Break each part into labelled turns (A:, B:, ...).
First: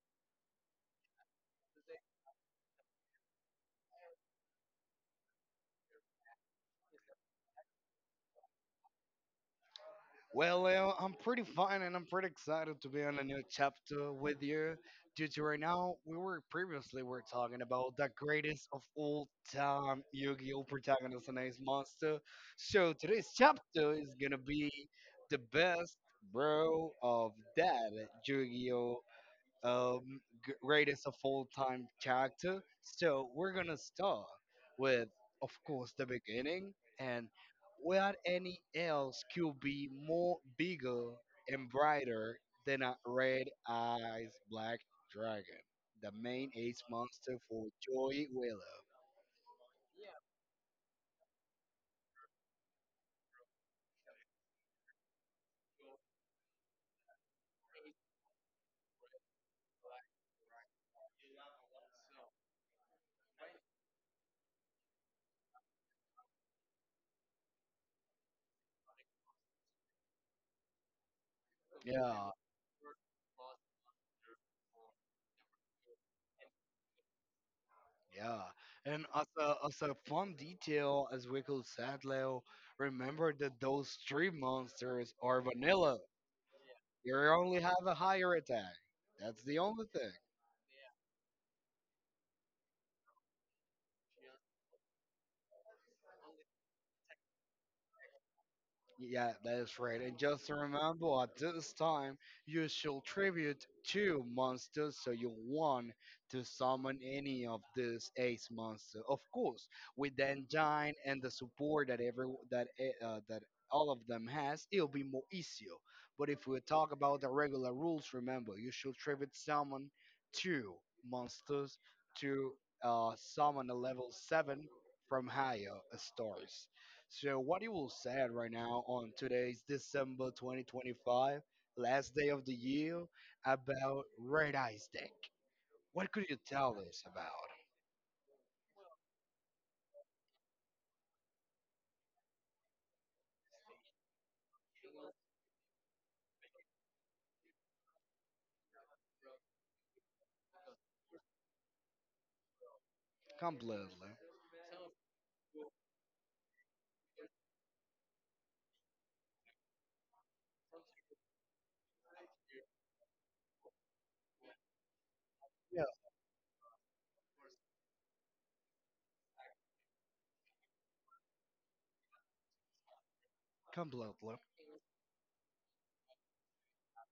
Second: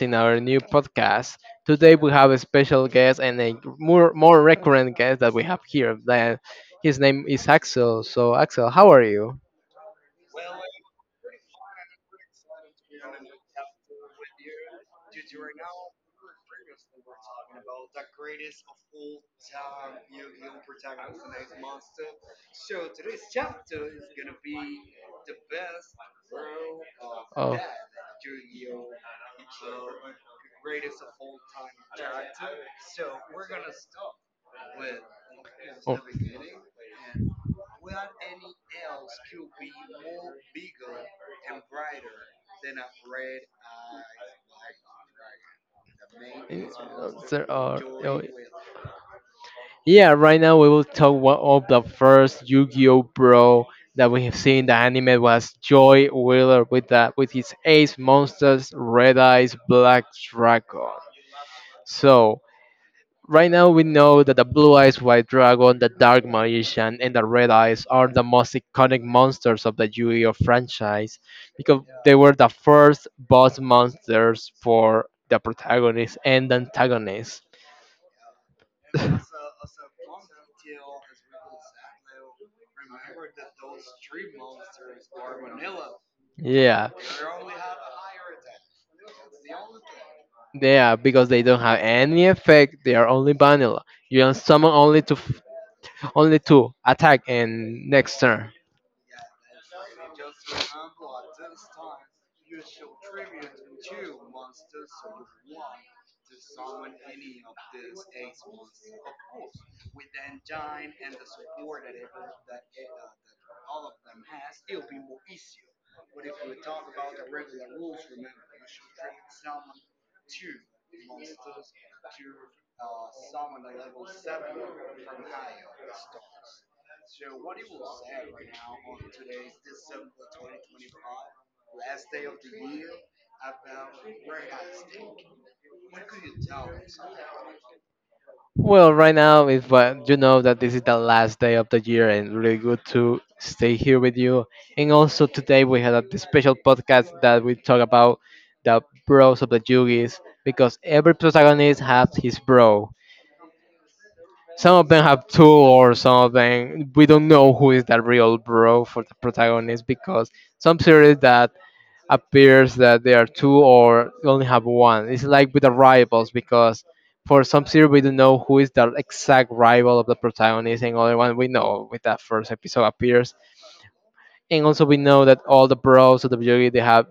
A: in our new podcast. Today we have a special guest and a more recurrent guest that we have here. That his name is Axel. So Axel, how are you?
B: Well, Leo, I'm pretty fine and I'm pretty excited to be on a new chapter with you. Due to right now, we were previously we're talking about the greatest of all time Yu-Gi-Oh protagonist and Ace Monster. So today's chapter is gonna be the best bro of
A: Oh,
B: that Yu-Gi-Oh um, greatest of all time character. So we're gonna start with, of course,
A: oh.
B: the beginning, and where any else could be more bigger and brighter than a red-eyed black dragon, the main ace
A: Uh,
B: monster
A: there
B: for
A: are- oh,
B: Joey Wheeler.
A: Yeah, right now we will talk one of the first Yu-Gi-Oh! Bro that we have seen. The anime was Joy Wheeler with his ace monsters, Red Eyes, Black Dragon. So right now, we know that the blue eyes white dragon, the dark magician, and the red eyes are the most iconic monsters of the Yu Gi Oh franchise because they
B: Yeah.
A: were the first boss monsters for the protagonist and the antagonist.
B: Yeah, and as a fun detail, as we could said, Leo, remember that those three monsters are vanilla.
A: Yeah,
B: You only have a higher attack. That's the only thing.
A: yeah, because they don't have any effect. They are only vanilla. You can summon only to attack and next turn.
B: Yeah, that is right. And just remember, at this time, you should tribute two monsters so you want to summon any of these ace monsters. Of course, with the engine and the support that that all of them has, it'll be more easier. But if we talk about the regular rules, remember, you should tribute summon two monsters to summon a level seven from higher stars. So, what you will say right now on today's December 2025, last day of the year, about Red Eye Deck? What could you tell us about?
A: Well, right now is but you know that this is the last day of the year and really good to stay here with you. And also today we had a special podcast that we talk about the bros of the Yugis because every protagonist has his bro.
B: Completely.
A: Some of them have two or some of them we don't know who is the real bro for the protagonist because some series that appears that there are two or only have one. It's like with the
B: Yeah,
A: rivals because for some series we don't know who is the exact rival of the protagonist, and other one we know with that first episode appears.
B: completely.
A: And also we know that all the bros of the video game, they have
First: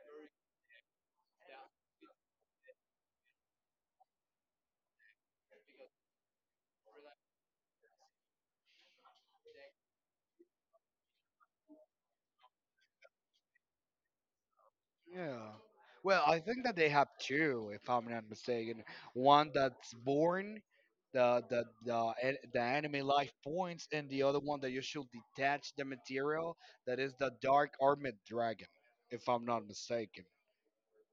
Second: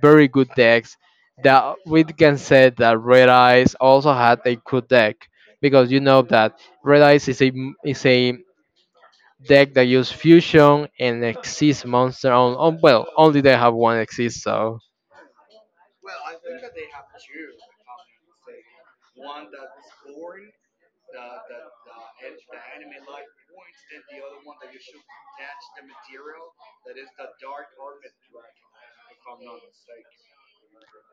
A: very good decks. That we can say that Red Eyes also had a good deck because you know that Red Eyes is a deck that use fusion and exist monster on well only they have one exist. So
B: Yeah. Well, I think that they have two, if I'm not mistaken. One that's born, the enemy life points, and the other one that you should detach the material. That is the Dark Armored Dragon, if I'm not mistaken.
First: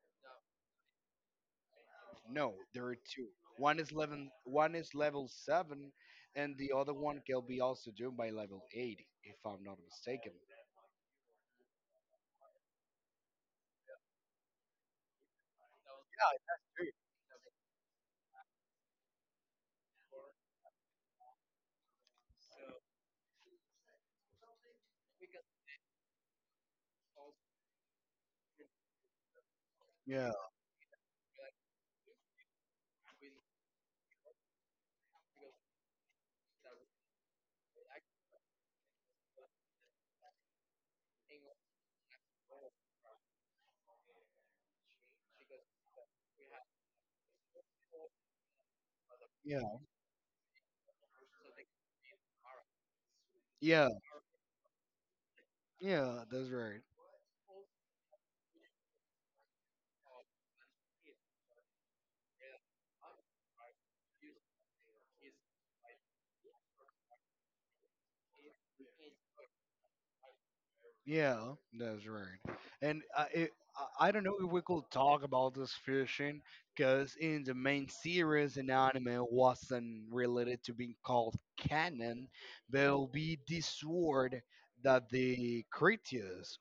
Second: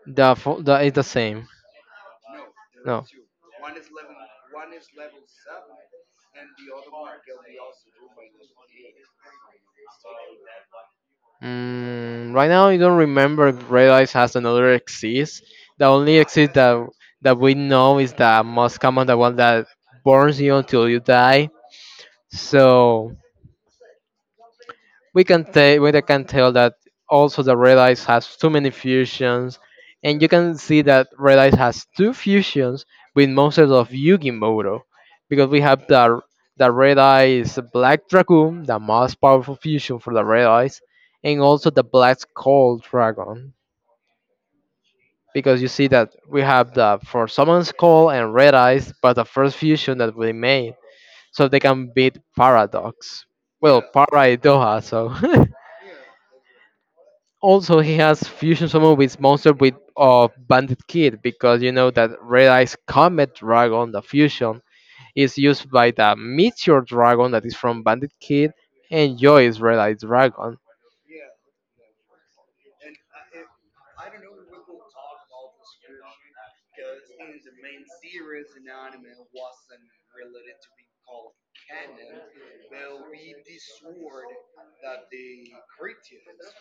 A: the is the same.
B: No, there are
A: No.
B: two. One is level One is level seven, and the other one can be also done by level eight, if I'm not mistaken.
A: Mm, right now, I don't remember if Red Eyes has another exist. The only exist that we know is the most common, the one that burns you until you die. So we can tell that also the red eyes has too many fusions, and you
B: Yeah,
A: can see that red eyes has two fusions with monsters of yugimoto, because we have the red eyes black dragoon, the most powerful fusion for the red eyes, and also the black skull dragon, because you see that we have the for summon skull and red eyes, but the first
B: yeah,
A: fusion that we made so they can beat paradox, well,
B: yeah,
A: paraidoha so
B: yeah. That's right.
A: also he has fusion summon with monster with of bandit kid, because you know that red eyes comet dragon, the fusion is used by the meteor dragon that is from bandit kid and joy's red eyes dragon.
B: Yeah, that's right. And it, I don't know if we could talk about this fishing, because in the main series, an anime wasn't related to being called canon. There'll be this sword that the Creteus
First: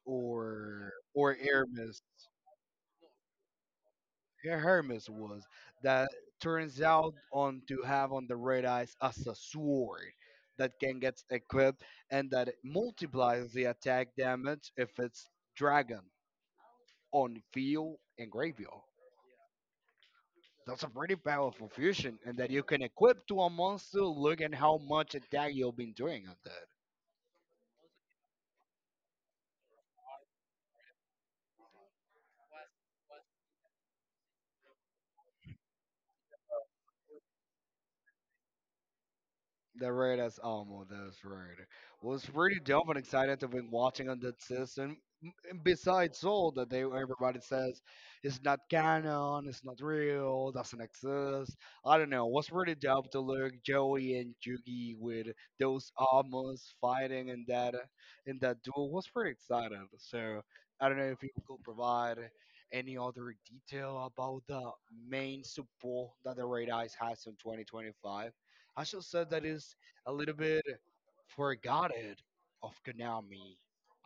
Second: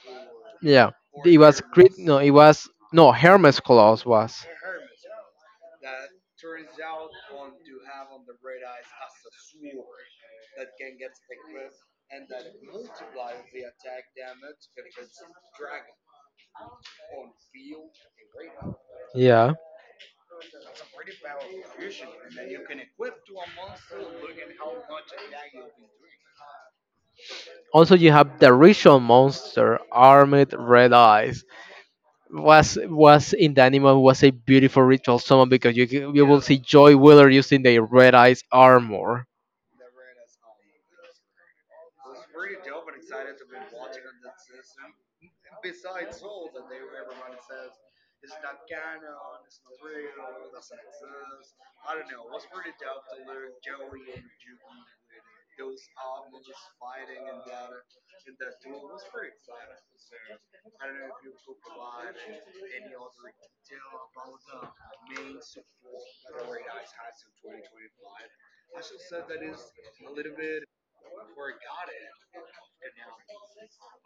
A: Yeah,
B: or
A: it was crit,
B: Hermes.
A: no it was no, hermes claus was.
B: Hermes was that turns out on to have on the red eyes as a sword that can get equipped and that it multiplies the attack damage if it's dragon on field and graveyard.
A: Yeah,
B: That's a pretty powerful fusion, and that you can equip to a monster. Look at how much attack you've been doing on that.
A: also you have the ritual monster armed red eyes, was in the anime, was a beautiful ritual summon because you will see joy wheeler using the red eyes armor.
B: The red as that's right. Was pretty dope and excited to be watching on that system and besides all that they everybody says it's not canon, it's not real, doesn't exist. I don't know. Was really dope to look Joey and Yugi with those armors fighting in that duel was pretty excited. So I don't know if you could provide any other detail about the main support that the Red Eyes has in 2025. I should say that is a little bit forgotten of Konami.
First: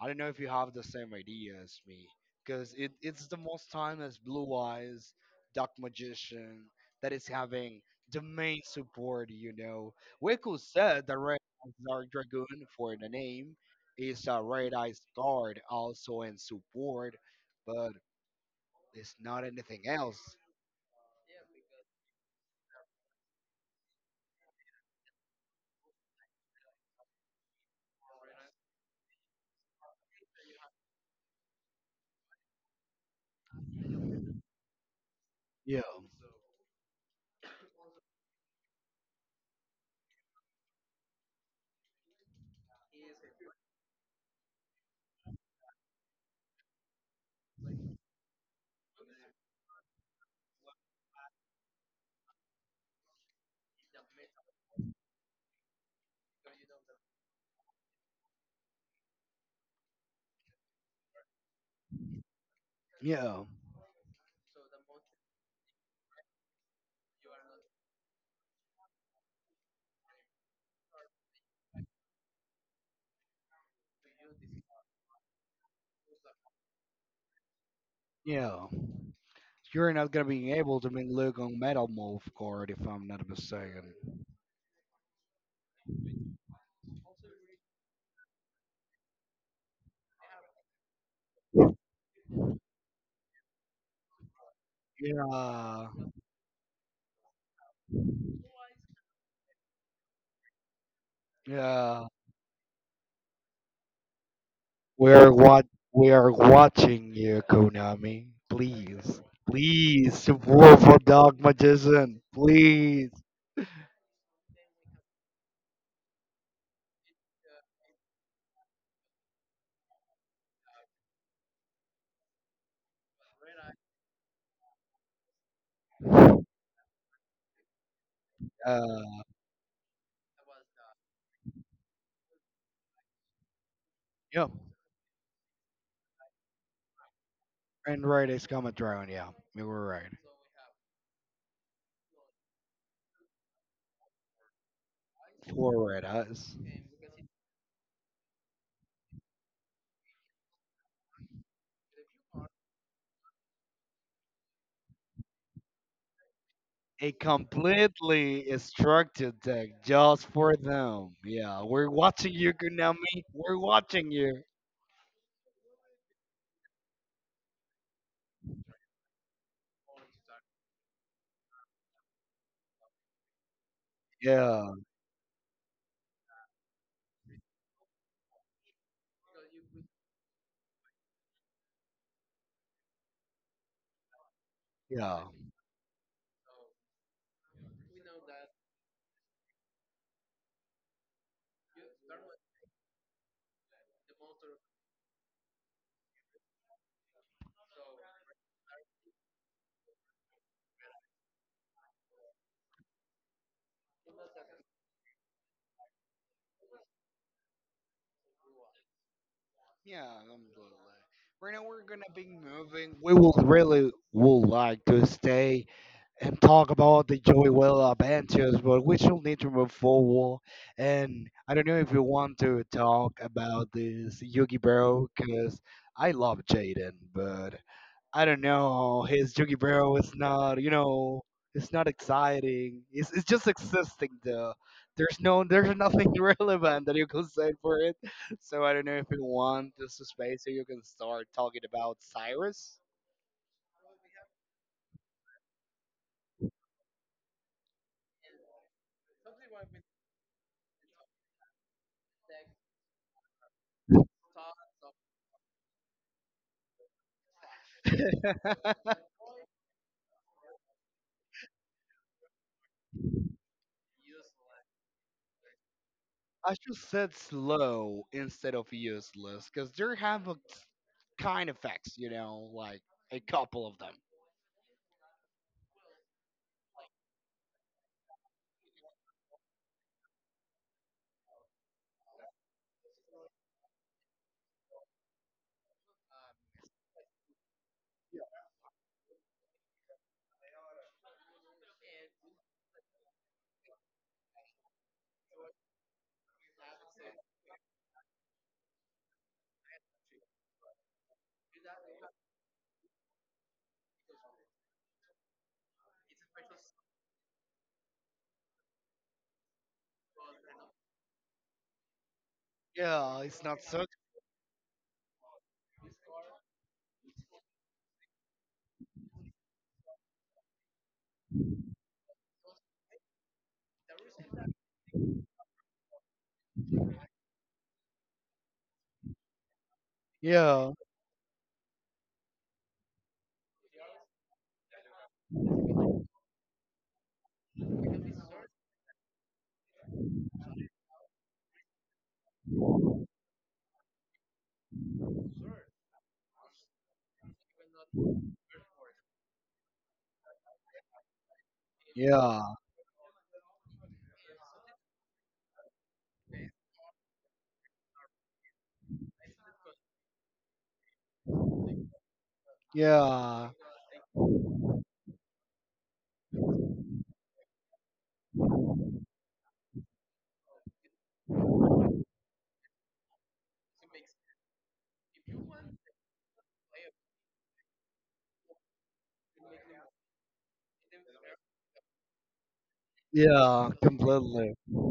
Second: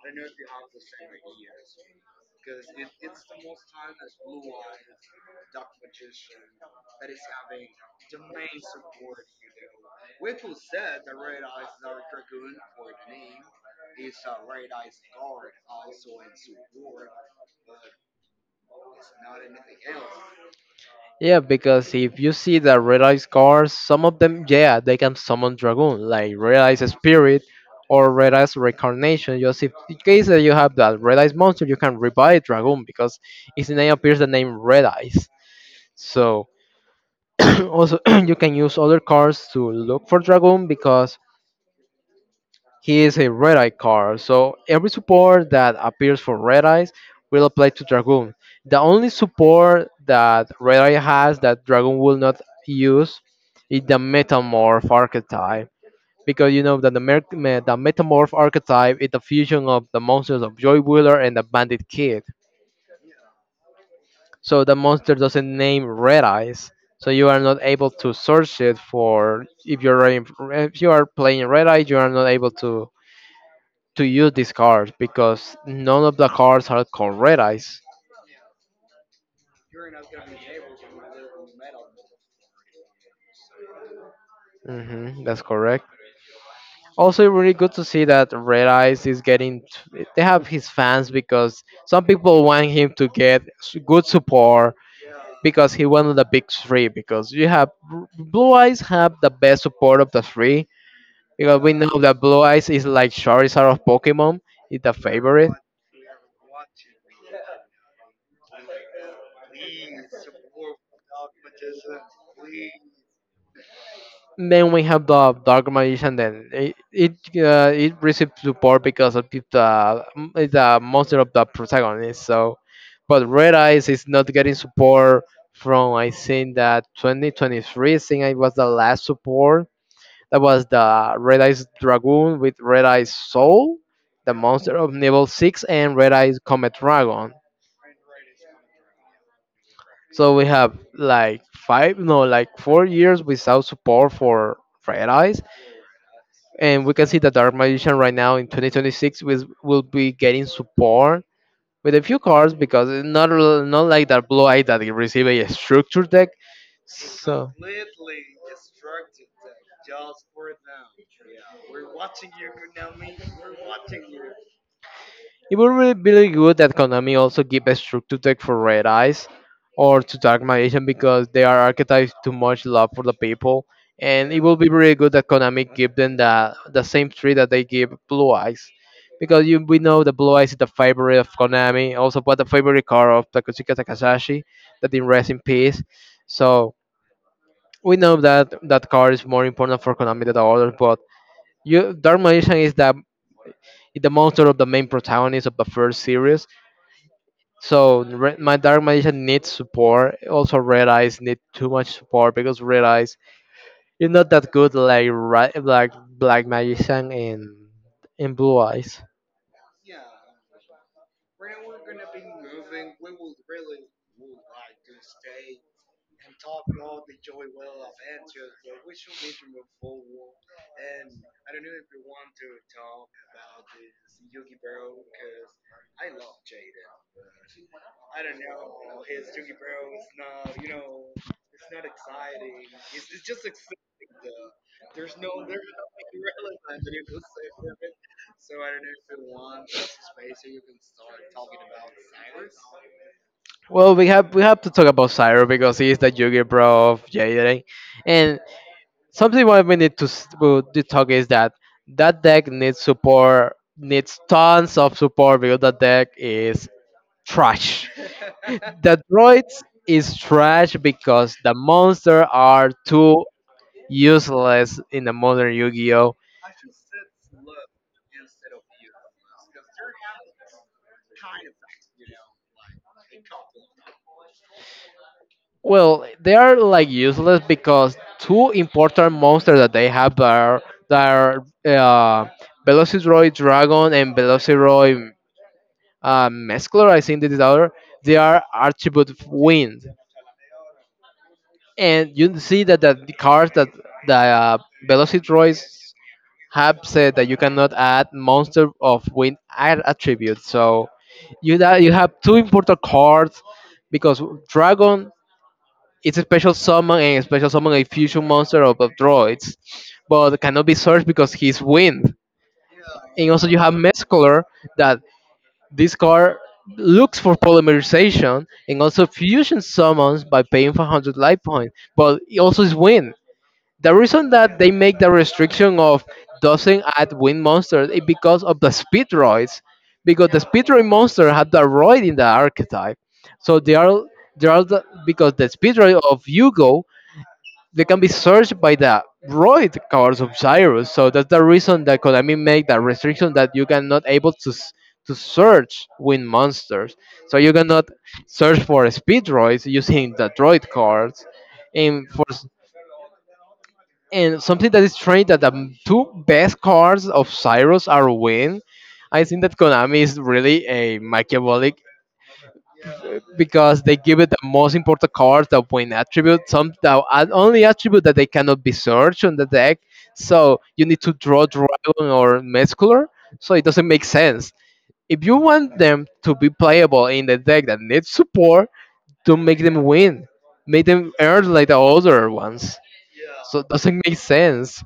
B: I don't know if you have the same idea as me, because it's the most time as Blue Eyes, Dark Magician, that is having the main support, you know. Waco said the Red Eyes Dark Dragoon for the name is a Red Eyes Guard also in support, but it's not anything else.
A: Yeah, because if you see the red eyes cards, some of them, yeah, they can summon dragoon, like red eyes spirit or red eyes reincarnation. Just if in case that you have that red eyes monster, you can revive dragoon because its name appears the name red eyes.
B: Yeah,
A: So also you can use other cards to look for dragoon because he is a Red Eye card, so every support that appears for Red Eyes will apply to Dragoon. The only support that Red Eye has that Dragoon will not use is the Metamorph archetype. Because you know that the Metamorph archetype is the fusion of the monsters of Joy Wheeler and the Bandit Kid.
B: yeah,
A: So the monster doesn't name Red Eyes. So you are not able to search it for if you are playing Red Eye, you are not able to use these cards because none of the cards are called red eyes.
B: yeah. You're not gonna be able to make Luke on Metal Move Guard if I'm not mistaken.
A: Hmm, that's correct. Also, really good to see that Red Eyes is getting. They have his fans because some people want him to get good support because
B: Yeah,
A: he won the big three. Because you have Blue Eyes have the best support of the three, because we know
B: yeah.
A: that Blue Eyes is like Charizard of Pokemon. It's the
B: We are
A: favorite.
B: what we are watching you, Konami. Please, please support for Dogma. Please.
A: Then we have the Dark Magician. Then it received support because of the monster of the protagonist. So, but Red Eyes is not getting support from, I think, that 2023. I think it was the last
B: Uh,
A: support. That was the Red Eyes Dragoon with Red Eyes Soul, the
B: yeah.
A: monster of Level Six, and Red Eyes Comet Dragon.
B: And right is coming around. Yeah, you were right.
A: So we have like five, no, like 4 years without support for Red Eyes.
B: For red.
A: And we can see that Dark Magician right now in 2026 will be getting support with a few cards because it's not like that blue eye that you receive a structure deck.
B: A
A: So
B: completely structured deck just for them. Yeah, we're watching you, Konami. We're watching you.
A: it would be really good that Konami also give a structure tech for Red Eyes or to Dark Magician because they are archetypes too much love for the people. And it will
B: Yeah,
A: be really good that Konami give them the same tree that they give Blue Eyes. Because you, we know the Blue Eyes is the favorite of Konami, also but the favorite card of Takutsuka Takahashi, that in
B: yeah.
A: rest in peace. So we know that that card is more important for Konami than the others, but you, Dark Magician is is the monster of the main protagonist of the first series, so my dark magician needs support. Also, red eyes need too much support because red eyes is not that good like right like black magician in blue eyes.
B: Yeah, completely. Right now we're gonna be moving. We will really would like to stay and talk about the Joey Will adventures, but we still need to move forward. And I don't know if you want to talk about this Yugi Bro, because I love Jaden, but I don't know. His Yugi Bro is not, you know, it's not exciting. It's just existing though. There's no, there's nothing relevant that you can say for it. So I don't know if you want this space so you can start talking about Cyrus.
A: Well, we have to talk about Cyro because he is the Yugi bro of Jaden, and something what we need to s- to talk is that that deck needs support, needs tons of support, because that deck is trash. The droids is trash because the monsters are too useless in the modern Yu-Gi-Oh.
B: I should said slow instead of useless, because there have a kind effects, you know, like a couple of them.
A: Well, they are like useless because two important monsters that they have are that are Velociraptor Dragon and Velociraptor Mesclor. I think this is the other. They are attribute of Wind, and you see that the cards that the Velociraptor have said that you cannot add monster of wind air attribute. So you that you have two important cards because dragon is a special summon and a special summon a fusion monster of droids, but cannot be searched because he's wind.
B: Yeah,
A: And
B: it's
A: also
B: not
A: you have
B: so.
A: mescaler that this card looks for polymerization and also fusion summons by paying 500 life points, but it also is wind. The reason that they make the restriction of doesn't add wind monsters is because of the speedroids, because the
B: Yeah,
A: speedroid monster had the roid in the archetype, so because the speedroid of yugo, they can be searched by the roid cards of Cyrus. So that's the reason that konami make that restriction that you cannot able to search wind monsters, so you cannot search for speedroids using the droid cards. And for
B: yeah,
A: and something that is strange that the two best cards of Cyrus are win. I think that Konami is really a Machiavellic,
B: yeah,
A: because they give it the most important cards that win attribute, some only attribute that they cannot be searched on the deck. So you need to draw Dragon or Mescular. So it doesn't make sense. If you want them to be playable in the deck that needs support, don't make them win. Make them earn like the other ones. So
B: yeah,
A: it doesn't make
B: completely.
A: sense.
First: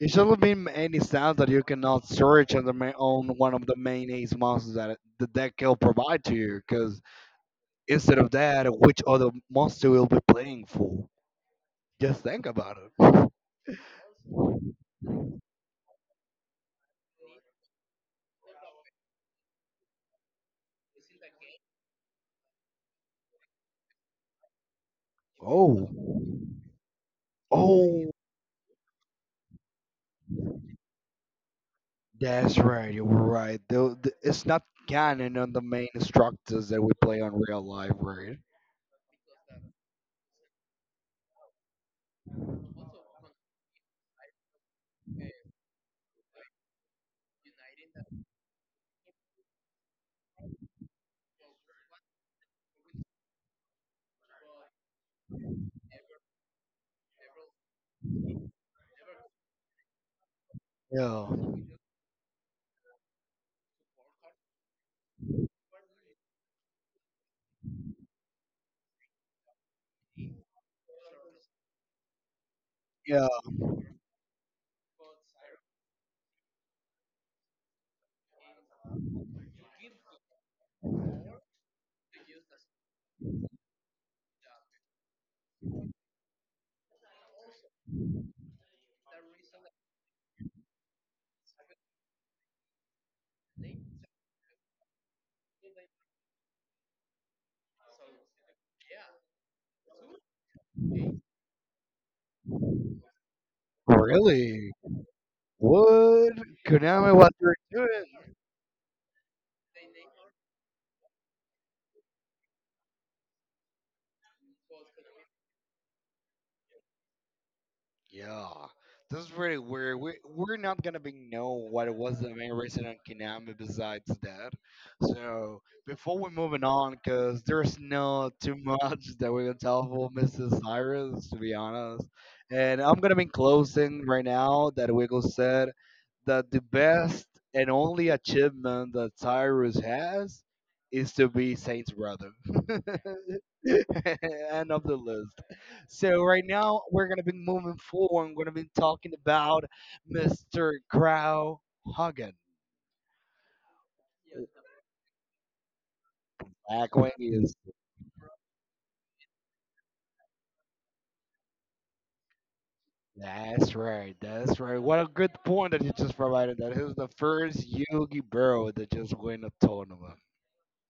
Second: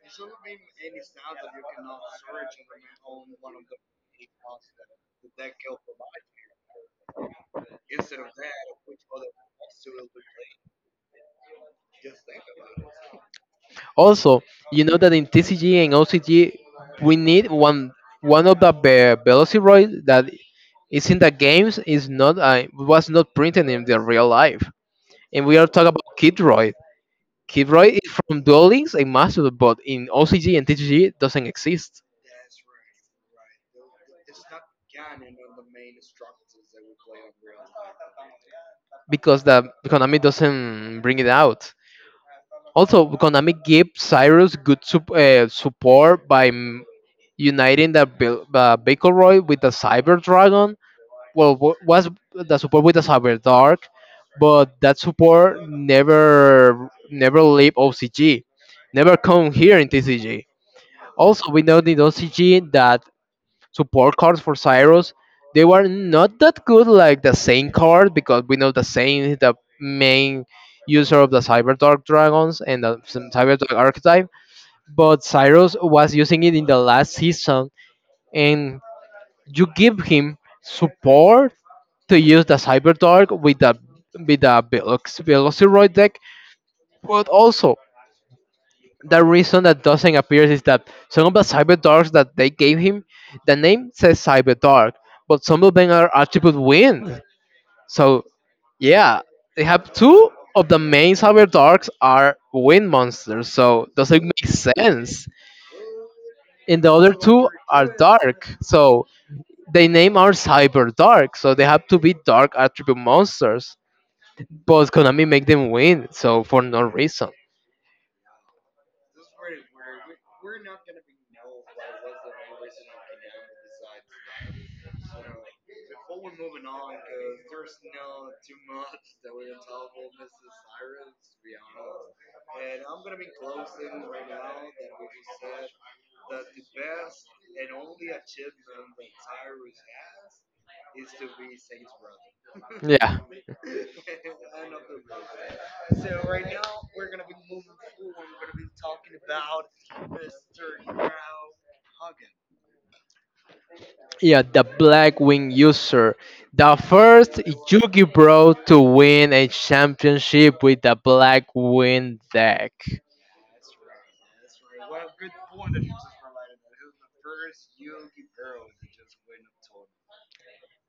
B: It shouldn't be any sound that you cannot search on the on one of the main ace monsters that the deck will provide to you. Because instead of that, which other monster will be playing for? Just think about it.
A: Also, you know that in TCG and OCG, we need one of Velociraptor that is in the games is not was not printed in the real life. And we are talking about
B: Oh,
A: Kidroid. Kidroid
B: oh,
A: is from Duel Links and Master, but in OCG and TCG it doesn't exist
B: that's right, you're right. Though it's not canon on the main structures that we play on real life, right?
A: because the Konami doesn't bring it out. Also, Konami gave Cyrus good support by uniting the Bakelroid with the Cyber Dragon. Well, was the support with the Cyber Dark, but that support never leave OCG, never come here in TCG.
B: Yeah.
A: Also, we know in OCG that support cards for Cyrus, they were not that good like the Saint card, because we know the Saint is the main user of the Cyber Dark dragons and the
B: Yeah.
A: Cyber Dark archetype. But Cyrus was using it in the last season, and you give him support to use the Cyberdark with the Velociroid deck. But also, the reason that doesn't appear is that some of the Cyberdarks that they gave him, the name says Cyberdark, but some of them are attribute wind. So yeah, they have two of the main Cyberdarks are wind monsters, so doesn't make
B: Really?
A: sense.
B: What?
A: And the
B: Konami,
A: other
B: what
A: two
B: you're
A: are
B: doing?
A: dark, so they name are Cyberdark, so they have to be dark attribute monsters. But Konami make them win, so for no reason.
B: Yeah, this is really weird. We we're not gonna be know what was the main reason on Konami besides that. So before we moving on, because there's not too much that we can tell for Mrs. Cyrus to be honest. And I'm gonna be closing right now that Wiggle said that the best and only achievement that Cyrus has is to be Saints brother.
A: Yeah,
B: End of the list. So right now we're gonna be moving forward. I'm gonna be talking about Mr. Grau Hagen.
A: yeah, the Blackwing user, the
B: Black
A: first
B: Wings.
A: Yugi Bro to win a championship with the Blackwing deck.
B: That's right. What a good point that you just provided. That he was the first Yogi Berra that just win a tournament.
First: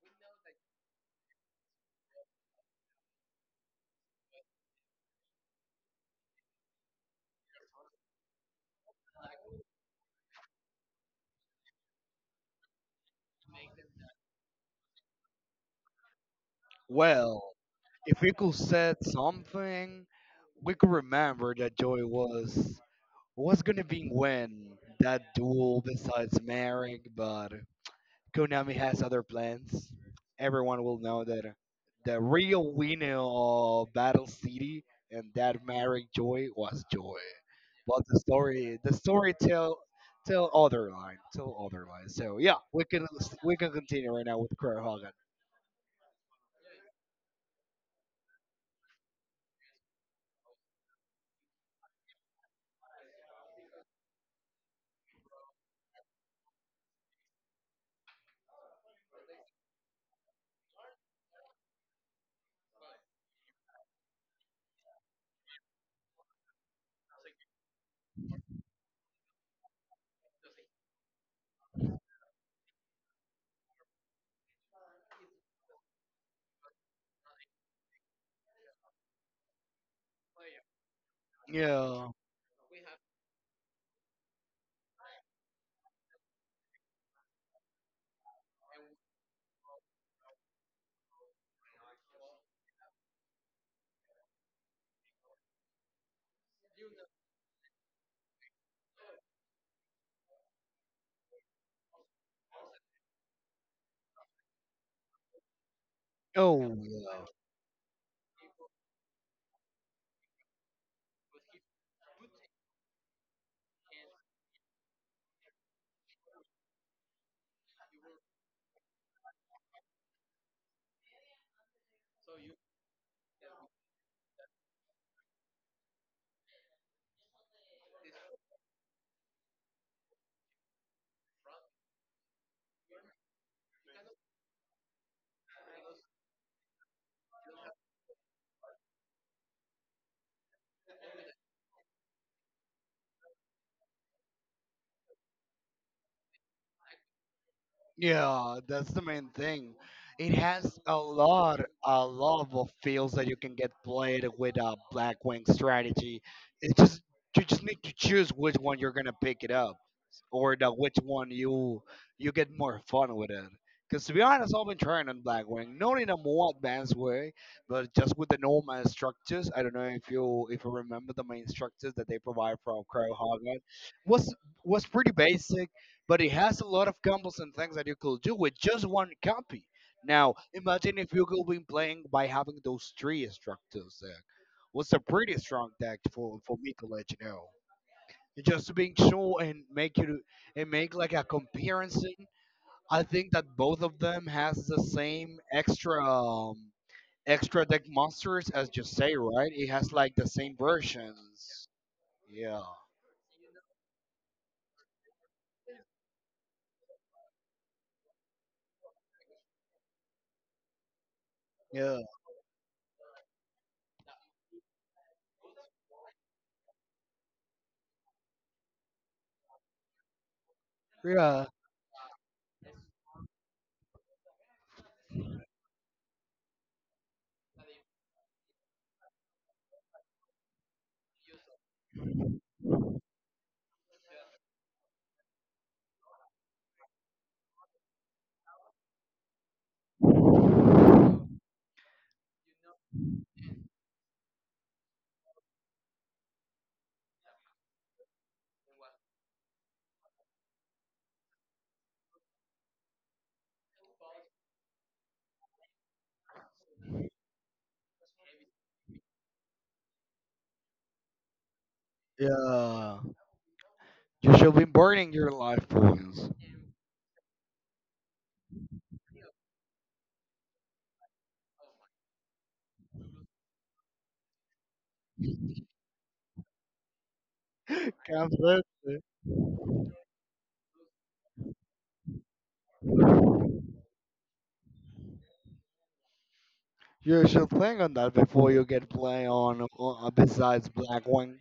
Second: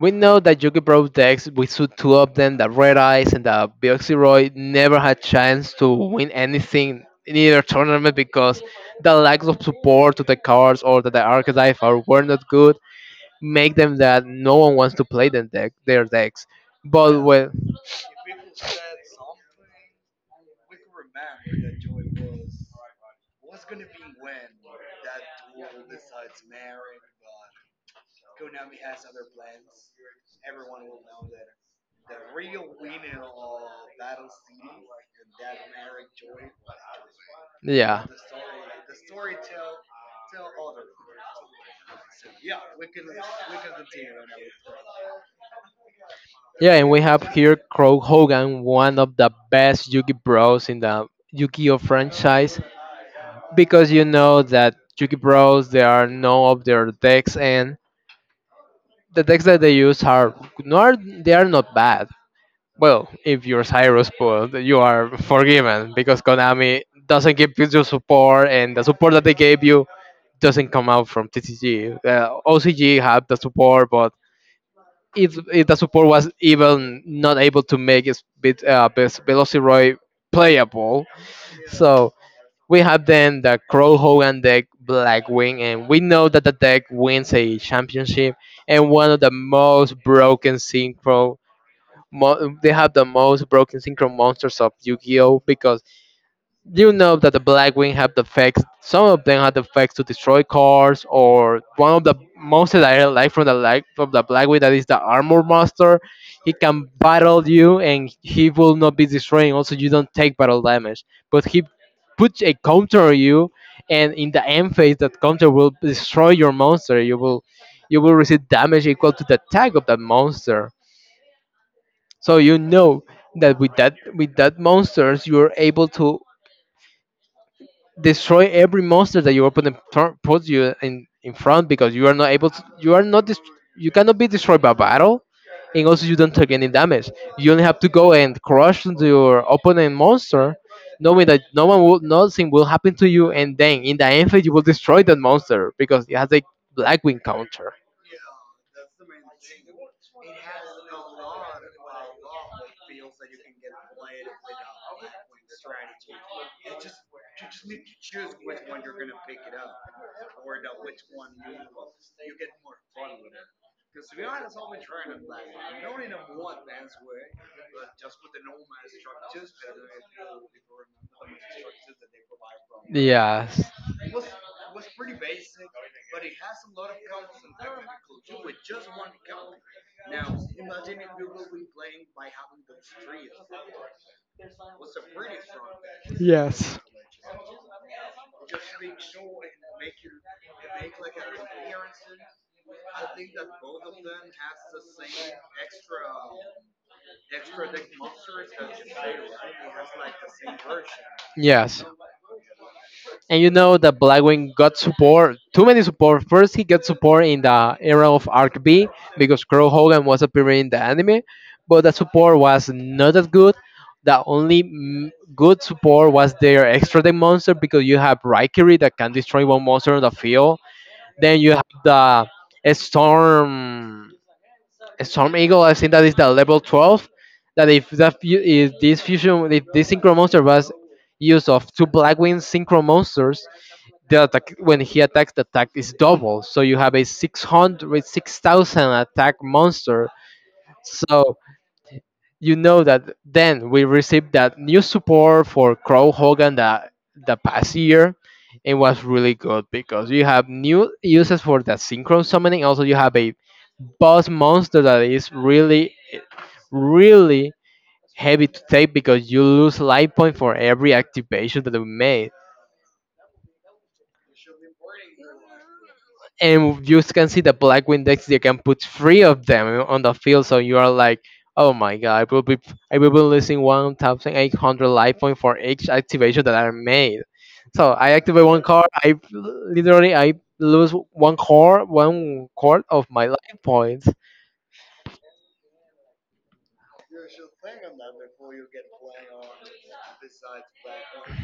A: We know that Yugi Bro decks, we saw two of them, the Red Eyes and the Bioxyroid, never had chance to win anything in either tournament because the lack of support to the cards, or that the archetype are were not good, make them that no one wants to play them deck, their decks. But
B: Well,
A: when.
B: if we could said something, we could remember that Joy was gonna be win that duel besides Merrick, but Konami has other plans. Everyone will know that the real winner of Battle City and that married Joy was Joy.
A: Yeah.
B: But the story tell other line, tell other line. So yeah, we can continue right now with Crow Hogan.
A: Yeah, and we have here Crow Hogan, one of the best Yugi Bros in the Yu-Gi-Oh franchise, because you know that Yugi Bros they are no of their decks, and the decks that they use are nor they are not bad. Well, if you're Cyrus Pool, you are forgiven because Konami doesn't give you the support, and the support that they gave you doesn't come out from TCG. OCG have the support, but if the support was even not able to make his best Velociroy playable.
B: Yeah.
A: So we have then the Crow Hogan deck Blackwing, and we know that the deck wins a championship and one of the most broken synchro. They have the most broken synchro monsters of Yu-Gi-Oh! Because you know that the Blackwing have the facts. Some of them have the facts to destroy cars, or one of the monsters that I like from the Blackwing that is the armor monster. He
B: Oh
A: can
B: yeah.
A: battle you, and he will not be destroying. Also, you don't take battle damage, but he puts a counter on you, and in the end phase, that counter will destroy your monster. You will receive damage equal to the attack of that monster. So you know that with that monsters, you are able to destroy every monster that your opponent puts you in front, because you are not able to, you cannot be destroyed by battle, and also you don't take any damage. You only have to go and crush into your opponent monster, knowing that no one will nothing will happen to you, and then in the end phase you will destroy that monster because it has a Blackwing counter.
B: Yeah, that's the main thing. It has a lot of fields that you can get played with a black wing strategy. It's just you just need to choose which one you're gonna pick it up, or the which one you you get more fun with it. Because to be honest, I've been trying on black wing, not in a more advanced way, but just with the normal structures. I don't know if you remember the main structures that they provide from
A: Yes.
B: Crowhogger. Was was pretty basic but it has a lot of combos and things that you could do with just one copy. Now, imagine if you could be playing by having those three structures deck. What's a pretty strong deck for me
A: Yes.
B: to let you know? And just being sure and make you and make like a comparison. I think that both of them has the same extra extra deck monsters as you say, right? It has like the same versions.
A: Yes.
B: Yeah.
A: And you know that Blackwing got support, too many support. First, he got support in the era of Arc B because Crow Hogan was appearing in the anime, but the
B: Yeah.
A: support was not that good. The only good support was their extra deck monster because you have Raikiri that can destroy one monster on the field. Then
B: Yeah.
A: you have the Storm Storm Eagle. I think that is the level 12. That, if that fu- if this fusion if this synchro monster was use of two Blackwing synchro monsters, the attack when he attacks the attack is double, so you have a 600 6,000 attack monster. So you know that then we received that new support for Crow Hogan, that the past year it was really good because you have new uses for the synchro summoning. Also you have a boss monster that is really, really heavy to take because you lose life point for every activation that we made.
B: Yeah. You should be burning your life points.
A: And you can see the Black Windex, you can put three of them on the field, so you are like, oh my god, I will be losing 1,800 life point for each activation that I made. So I activate one card,
B: Completely.
A: I literally I lose one core of my life points.
B: You should think on that before you get play on besides Blackwing.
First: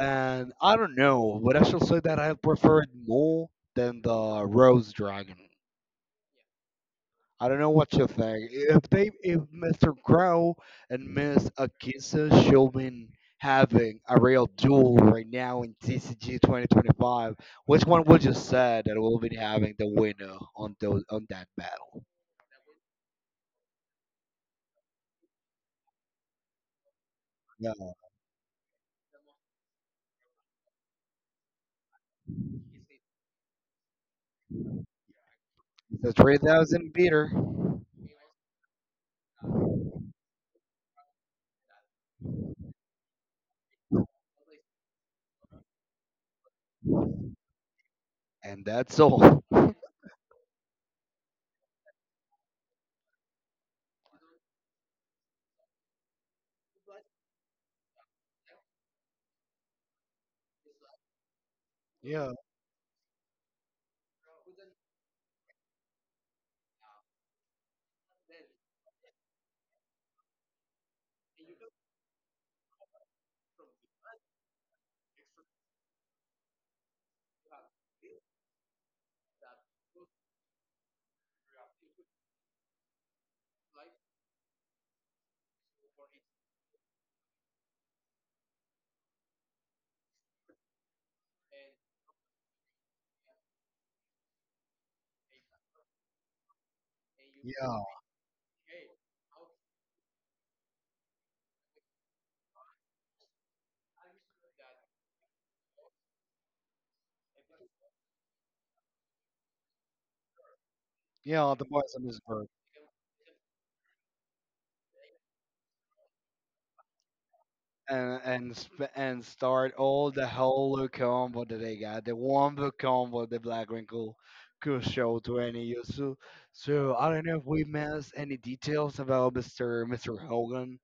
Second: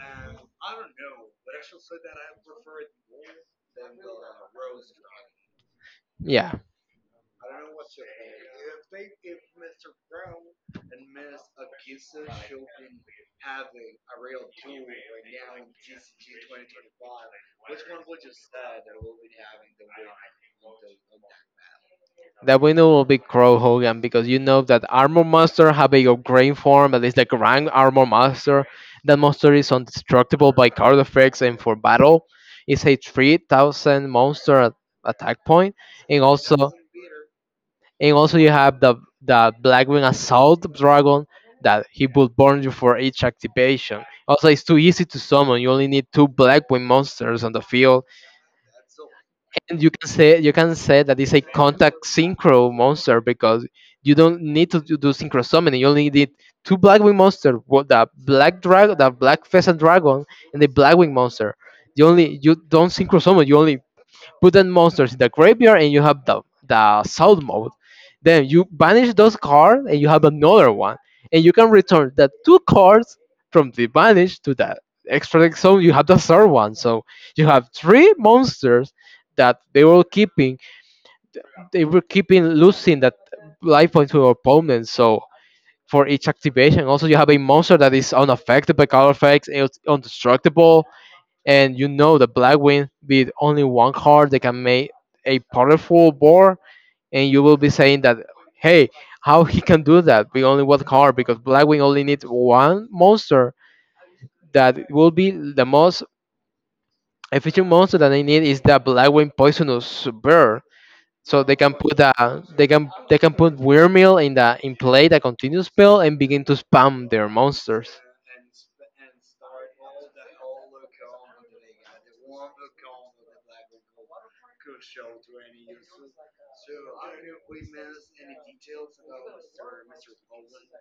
B: And I don't know, but I should say that I prefer it more than the Rose Dragon.
A: Yeah.
B: I don't know what you think. If they, if Mr. Crow and Miss Akisa should been having a real duel right now in TCG 2025, which one would you say that will be having the winner on those on that battle?
A: The winner will be Crow Hogan because you know that Armor Master have a great form that is the Grand
B: Yeah,
A: Armor Master. That monster is indestructible by card effects and for battle. It's a 3,000 monster at attack point.
B: it's a
A: And also
B: 3,000 beater.
A: and also you have the Blackwing Assault Dragon that he will burn you for each activation. Also it's too easy to summon. You only need two Blackwing monsters on the field,
B: And that's all.
A: and you can say that it's a contact synchro monster because you don't need to do synchro summoning. You only need two Blackwing monster, what the black dragon, the black pheasant dragon, and the Blackwing monster.
B: Yeah,
A: You don't synchro summon. You only put the monsters in the graveyard and you have the soul mode. Then you banish those cards and you have another one. And you can return the two cards from the banish to the extra zone. You have the third one. So you have three monsters that they were keeping. They were keeping losing that life point to your opponent. So for each activation, also you have a monster that is unaffected by color effects and it's indestructible. And you know the Black Win, with only one card they can make a powerful board, and you will be
B: yeah,
A: saying that, hey, how he can do that with only one card, because Blackwing only needs one monster. That will be the most efficient monster that they need is the Blackwing Poisonous Bear. So
B: yeah.
A: they
B: The
A: can
B: boys on this bird.
A: put weird Meal in the in play, the continuous spell, and begin to spam their monsters.
B: And and start all the whole combo that they got. The wombo combo the Black Wrinkle could show to any use. So, so I don't know if we missed any details about Mr. Hogan.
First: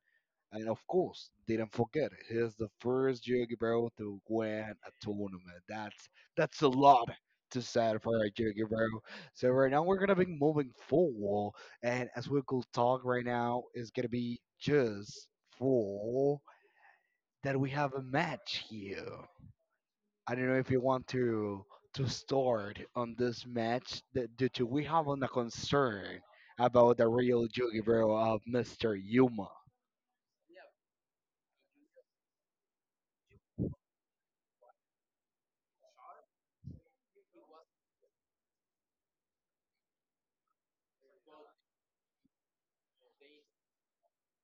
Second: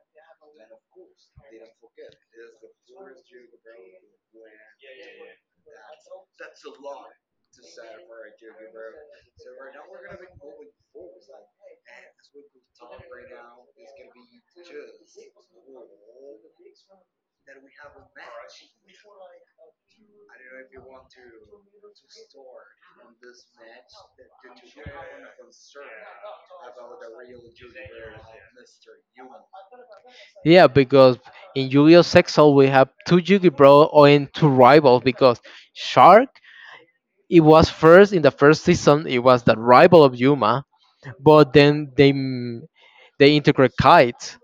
B: And of course, didn't forget, he's the first Joe Guerrero to win a tournament. That's that's a lot to say for a Joe Guerrero. So right now we're gonna be moving forward, and as we could talk right now, is gonna be just for that we have a match here. I don't know if you want to start on this match that due to we have on a concern about the real Joe Guerrero of Mr. Yuma.
A: Yeah, because in Yu-Gi-Oh! Sexal we have two Yu-Gi-Oh! Or and two rivals, because Shark, it was first, in the first season it was the rival of Yuma, but then they they integrate Kite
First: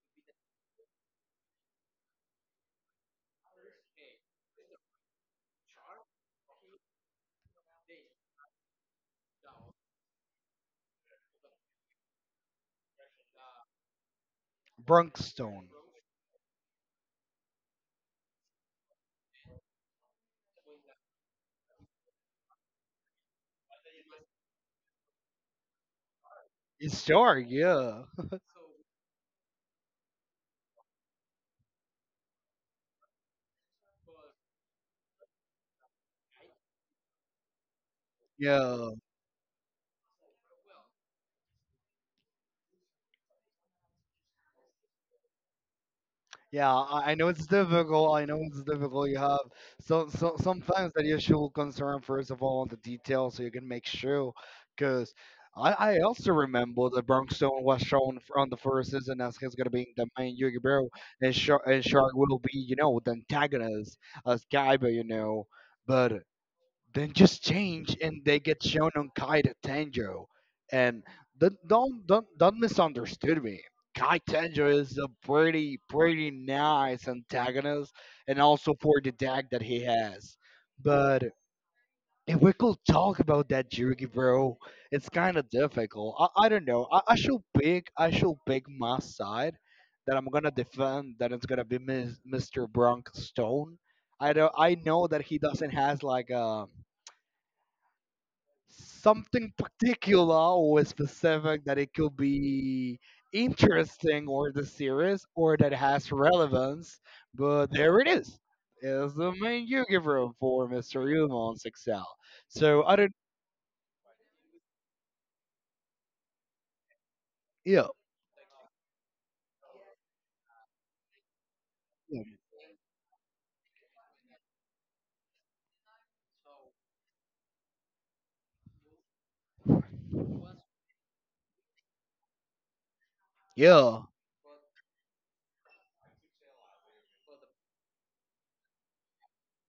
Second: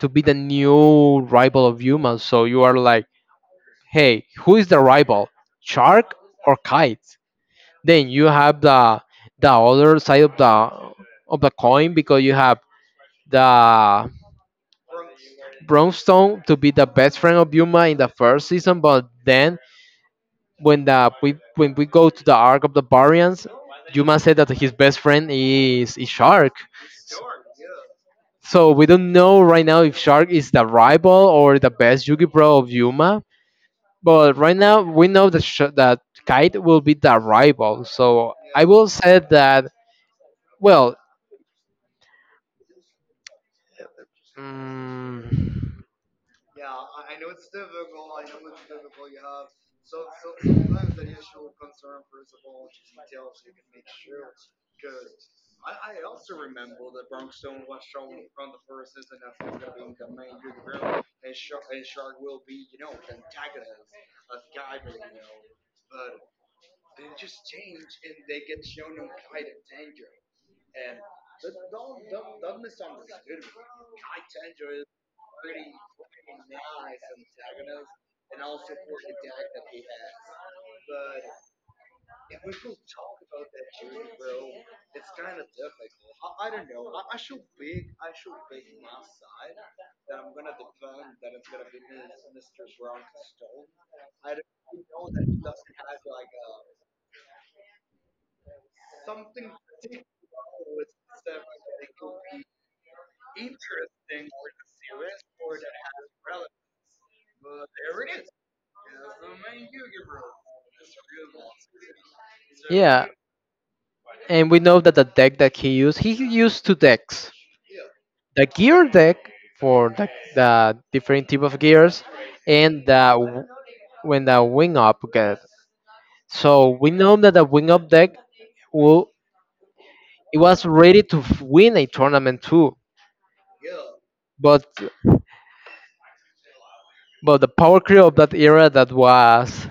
A: to be the new rival of Yuma. So you are like, hey, who is the rival, Shark or Kite? Then you have the other side of the coin because you have the
B: Brunkstone.
A: brownstone to be the best friend of Yuma in the first season, but then when the we when we go to the arc of the Barians, Yuma said that his best friend is Shark.
B: Sure,
A: So we don't know right now if Shark is the rival or the best Yugi Pro of Yuma. But right now, we know that that Kite will be the rival. So I will
B: yeah,
A: say that. Well, mm,
B: yeah. I know it's difficult. I know it's difficult. You have so so sometimes that you should concern first of all on the details so you can make sure. Because I also remember that Brimstone was shown on the first season as he's gonna be the main Yugibero, and Shark will be you know the antagonist as Kaiba, you know. But then just change and they get shown on Kai to Tanjo. And don't misunderstood me. Kai Tanjo is a pretty nice antagonist, and also for the deck that he has. But if we could talk about that Jugi, bro, it's kind of difficult. I don't know. I should pick my side that I'm gonna defend. That it's gonna be Mr. Bronk Stone. I don't. I know that he doesn't has like a something particular or specific that it could be interesting or the series or that has relevance. But there it is. Is the main Yugi room for Mr. Yuma on 6L. So I
A: yeah,
B: don't.
A: and we know that the deck that he used two decks:
B: Yeah.
A: the gear deck for the different type of gears,
B: Yeah.
A: and the when the wing up get. So we know that the wing up deck will it was ready to win a tournament too,
B: Yeah.
A: but the power creep of that era that was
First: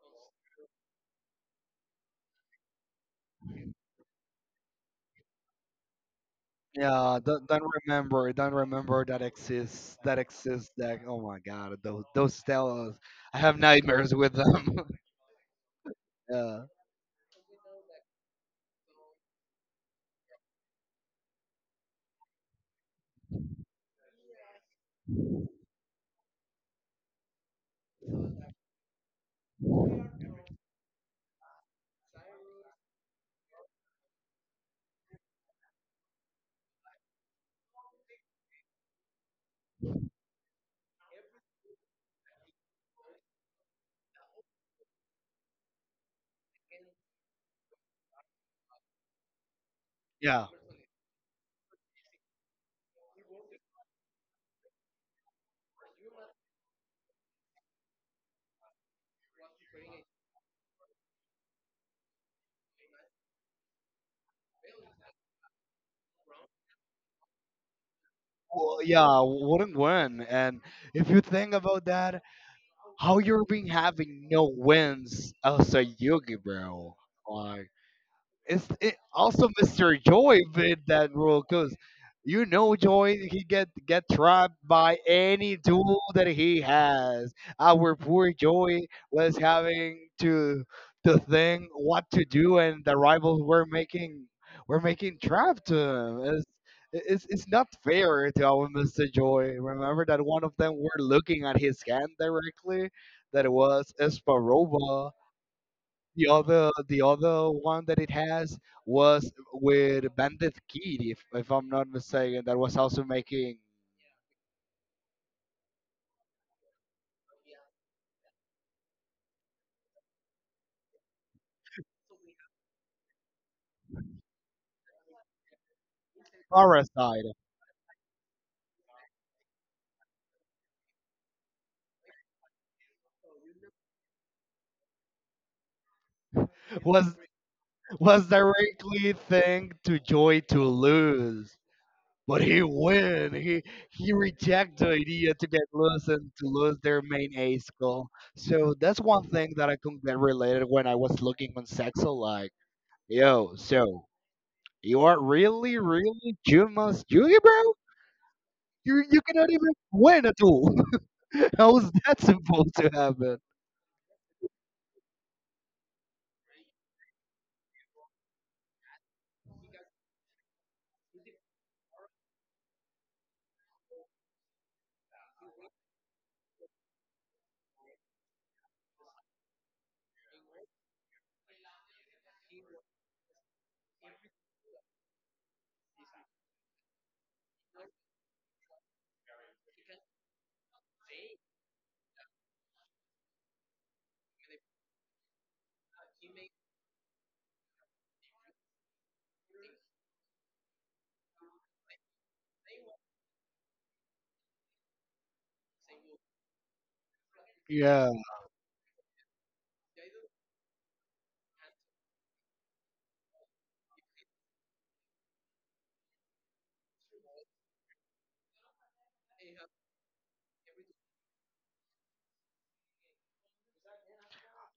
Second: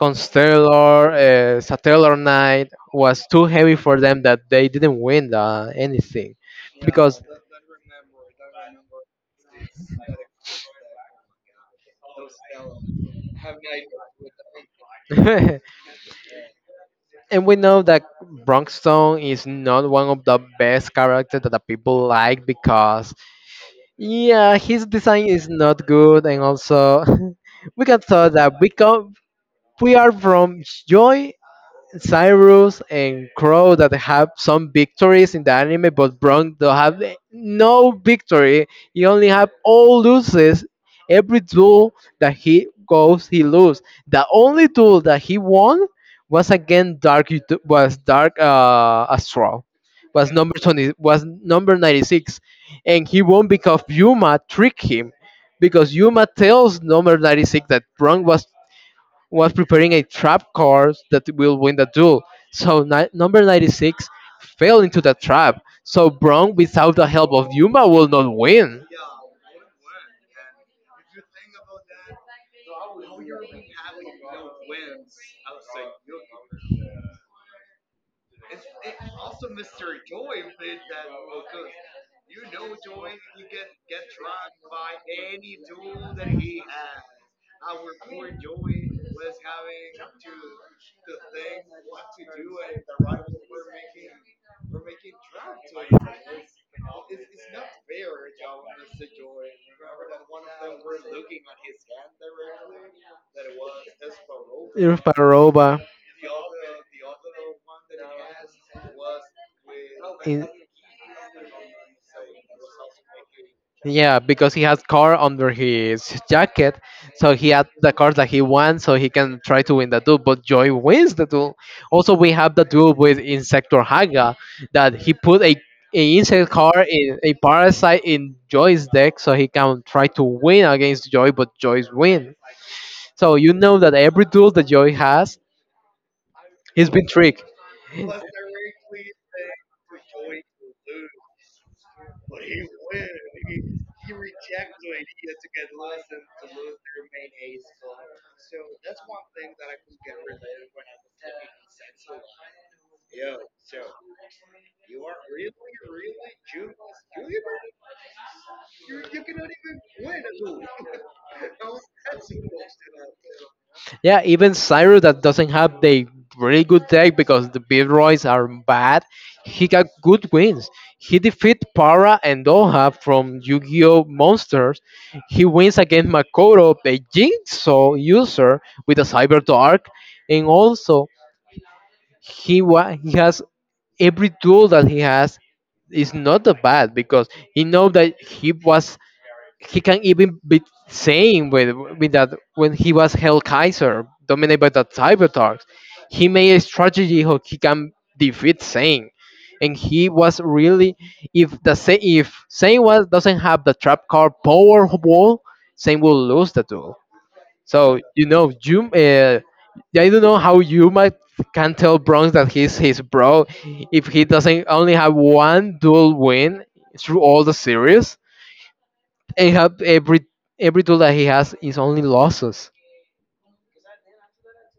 A: Constellar, Satellar Knight was too heavy for them that they didn't win anything,
B: Yeah,
A: because
B: don't remember that exists, that exists, that, oh my God, those Stellas. I have nightmares with them.
A: and
B: Yeah,
A: we know that Bronxstone is not one of the best characters that the people like, because yeah his design is not good, and also we can tell that we are from Joy, Cyrus, and Crow that have some victories in the anime, but Brown don't have no victory. He only have all loses. Every duel that he goes, he lose. The only duel that he won was again was Dark, Astral, was
B: yeah.
A: number 20, was number 96, and he won because Yuma tricked him, because Yuma tells number 96 that Brown was preparing a trap card that will win the duel. So number 96 fell into the trap. So Brown, without the help of Yuma, will not
B: Well,
A: win.
B: yeah, wouldn't win, and if you think about that, how you been having no wins as a Yugi, bro? Like, also Mr. Joy made that rule, because you know Joy, he get trapped by any tool that he has. Our poor Joy was having to think what to do, and the rivals were making trap to him. It's not fair to our Mr. Joy. Remember that one of them were looking at his hand directly. That was
A: Irv
B: Esparoba.
A: Barova.
B: The other one that it has, was with Bandit Kid, if I'm not mistaken, that was also making.
A: Yeah, because he has car under his jacket, so he had the card that he wants, so he can try to win the duel. But Joy wins the duel. Also, we have the duel with Insector Haga that he put a, insect card, in a
B: Parasite.
A: parasite in Joy's deck, so he can try to win against Joy, but Joy's win. So you know that every duel that Joy has, he's been
B: Was
A: tricked.
B: was directly thanked to Joy to lose, but he win. He reject the idea to get loose and to lose their main ace goal. So that's one thing that I couldn't get related when I was looking on Sexo. Like, yo, so you are really, really Juma's Yugi, bro? You cannot even win at all. How is that supposed to happen?
A: Yeah, even Cyrus that doesn't have the really good deck because the big roys are bad, he got good wins. He defeat Para and Doha from Yu-Gi-Oh! Monsters. He wins against Makoto, the Jigsaw user with a Cyber Dark, and also he has every tool that he has is not that bad, because he know that he can even be saying with that when he was Hell Kaiser dominated by the Cybertrucks, he made a strategy how he can defeat Sane. And he was really, if the if Sane was doesn't have the trap card power wall, Sane will lose the duel. So
B: Yeah,
A: you know you yeah, I don't know how you might can tell Bronx that he's his bro if he doesn't only have one dual win through all the series. He have every tool that he has is only losses.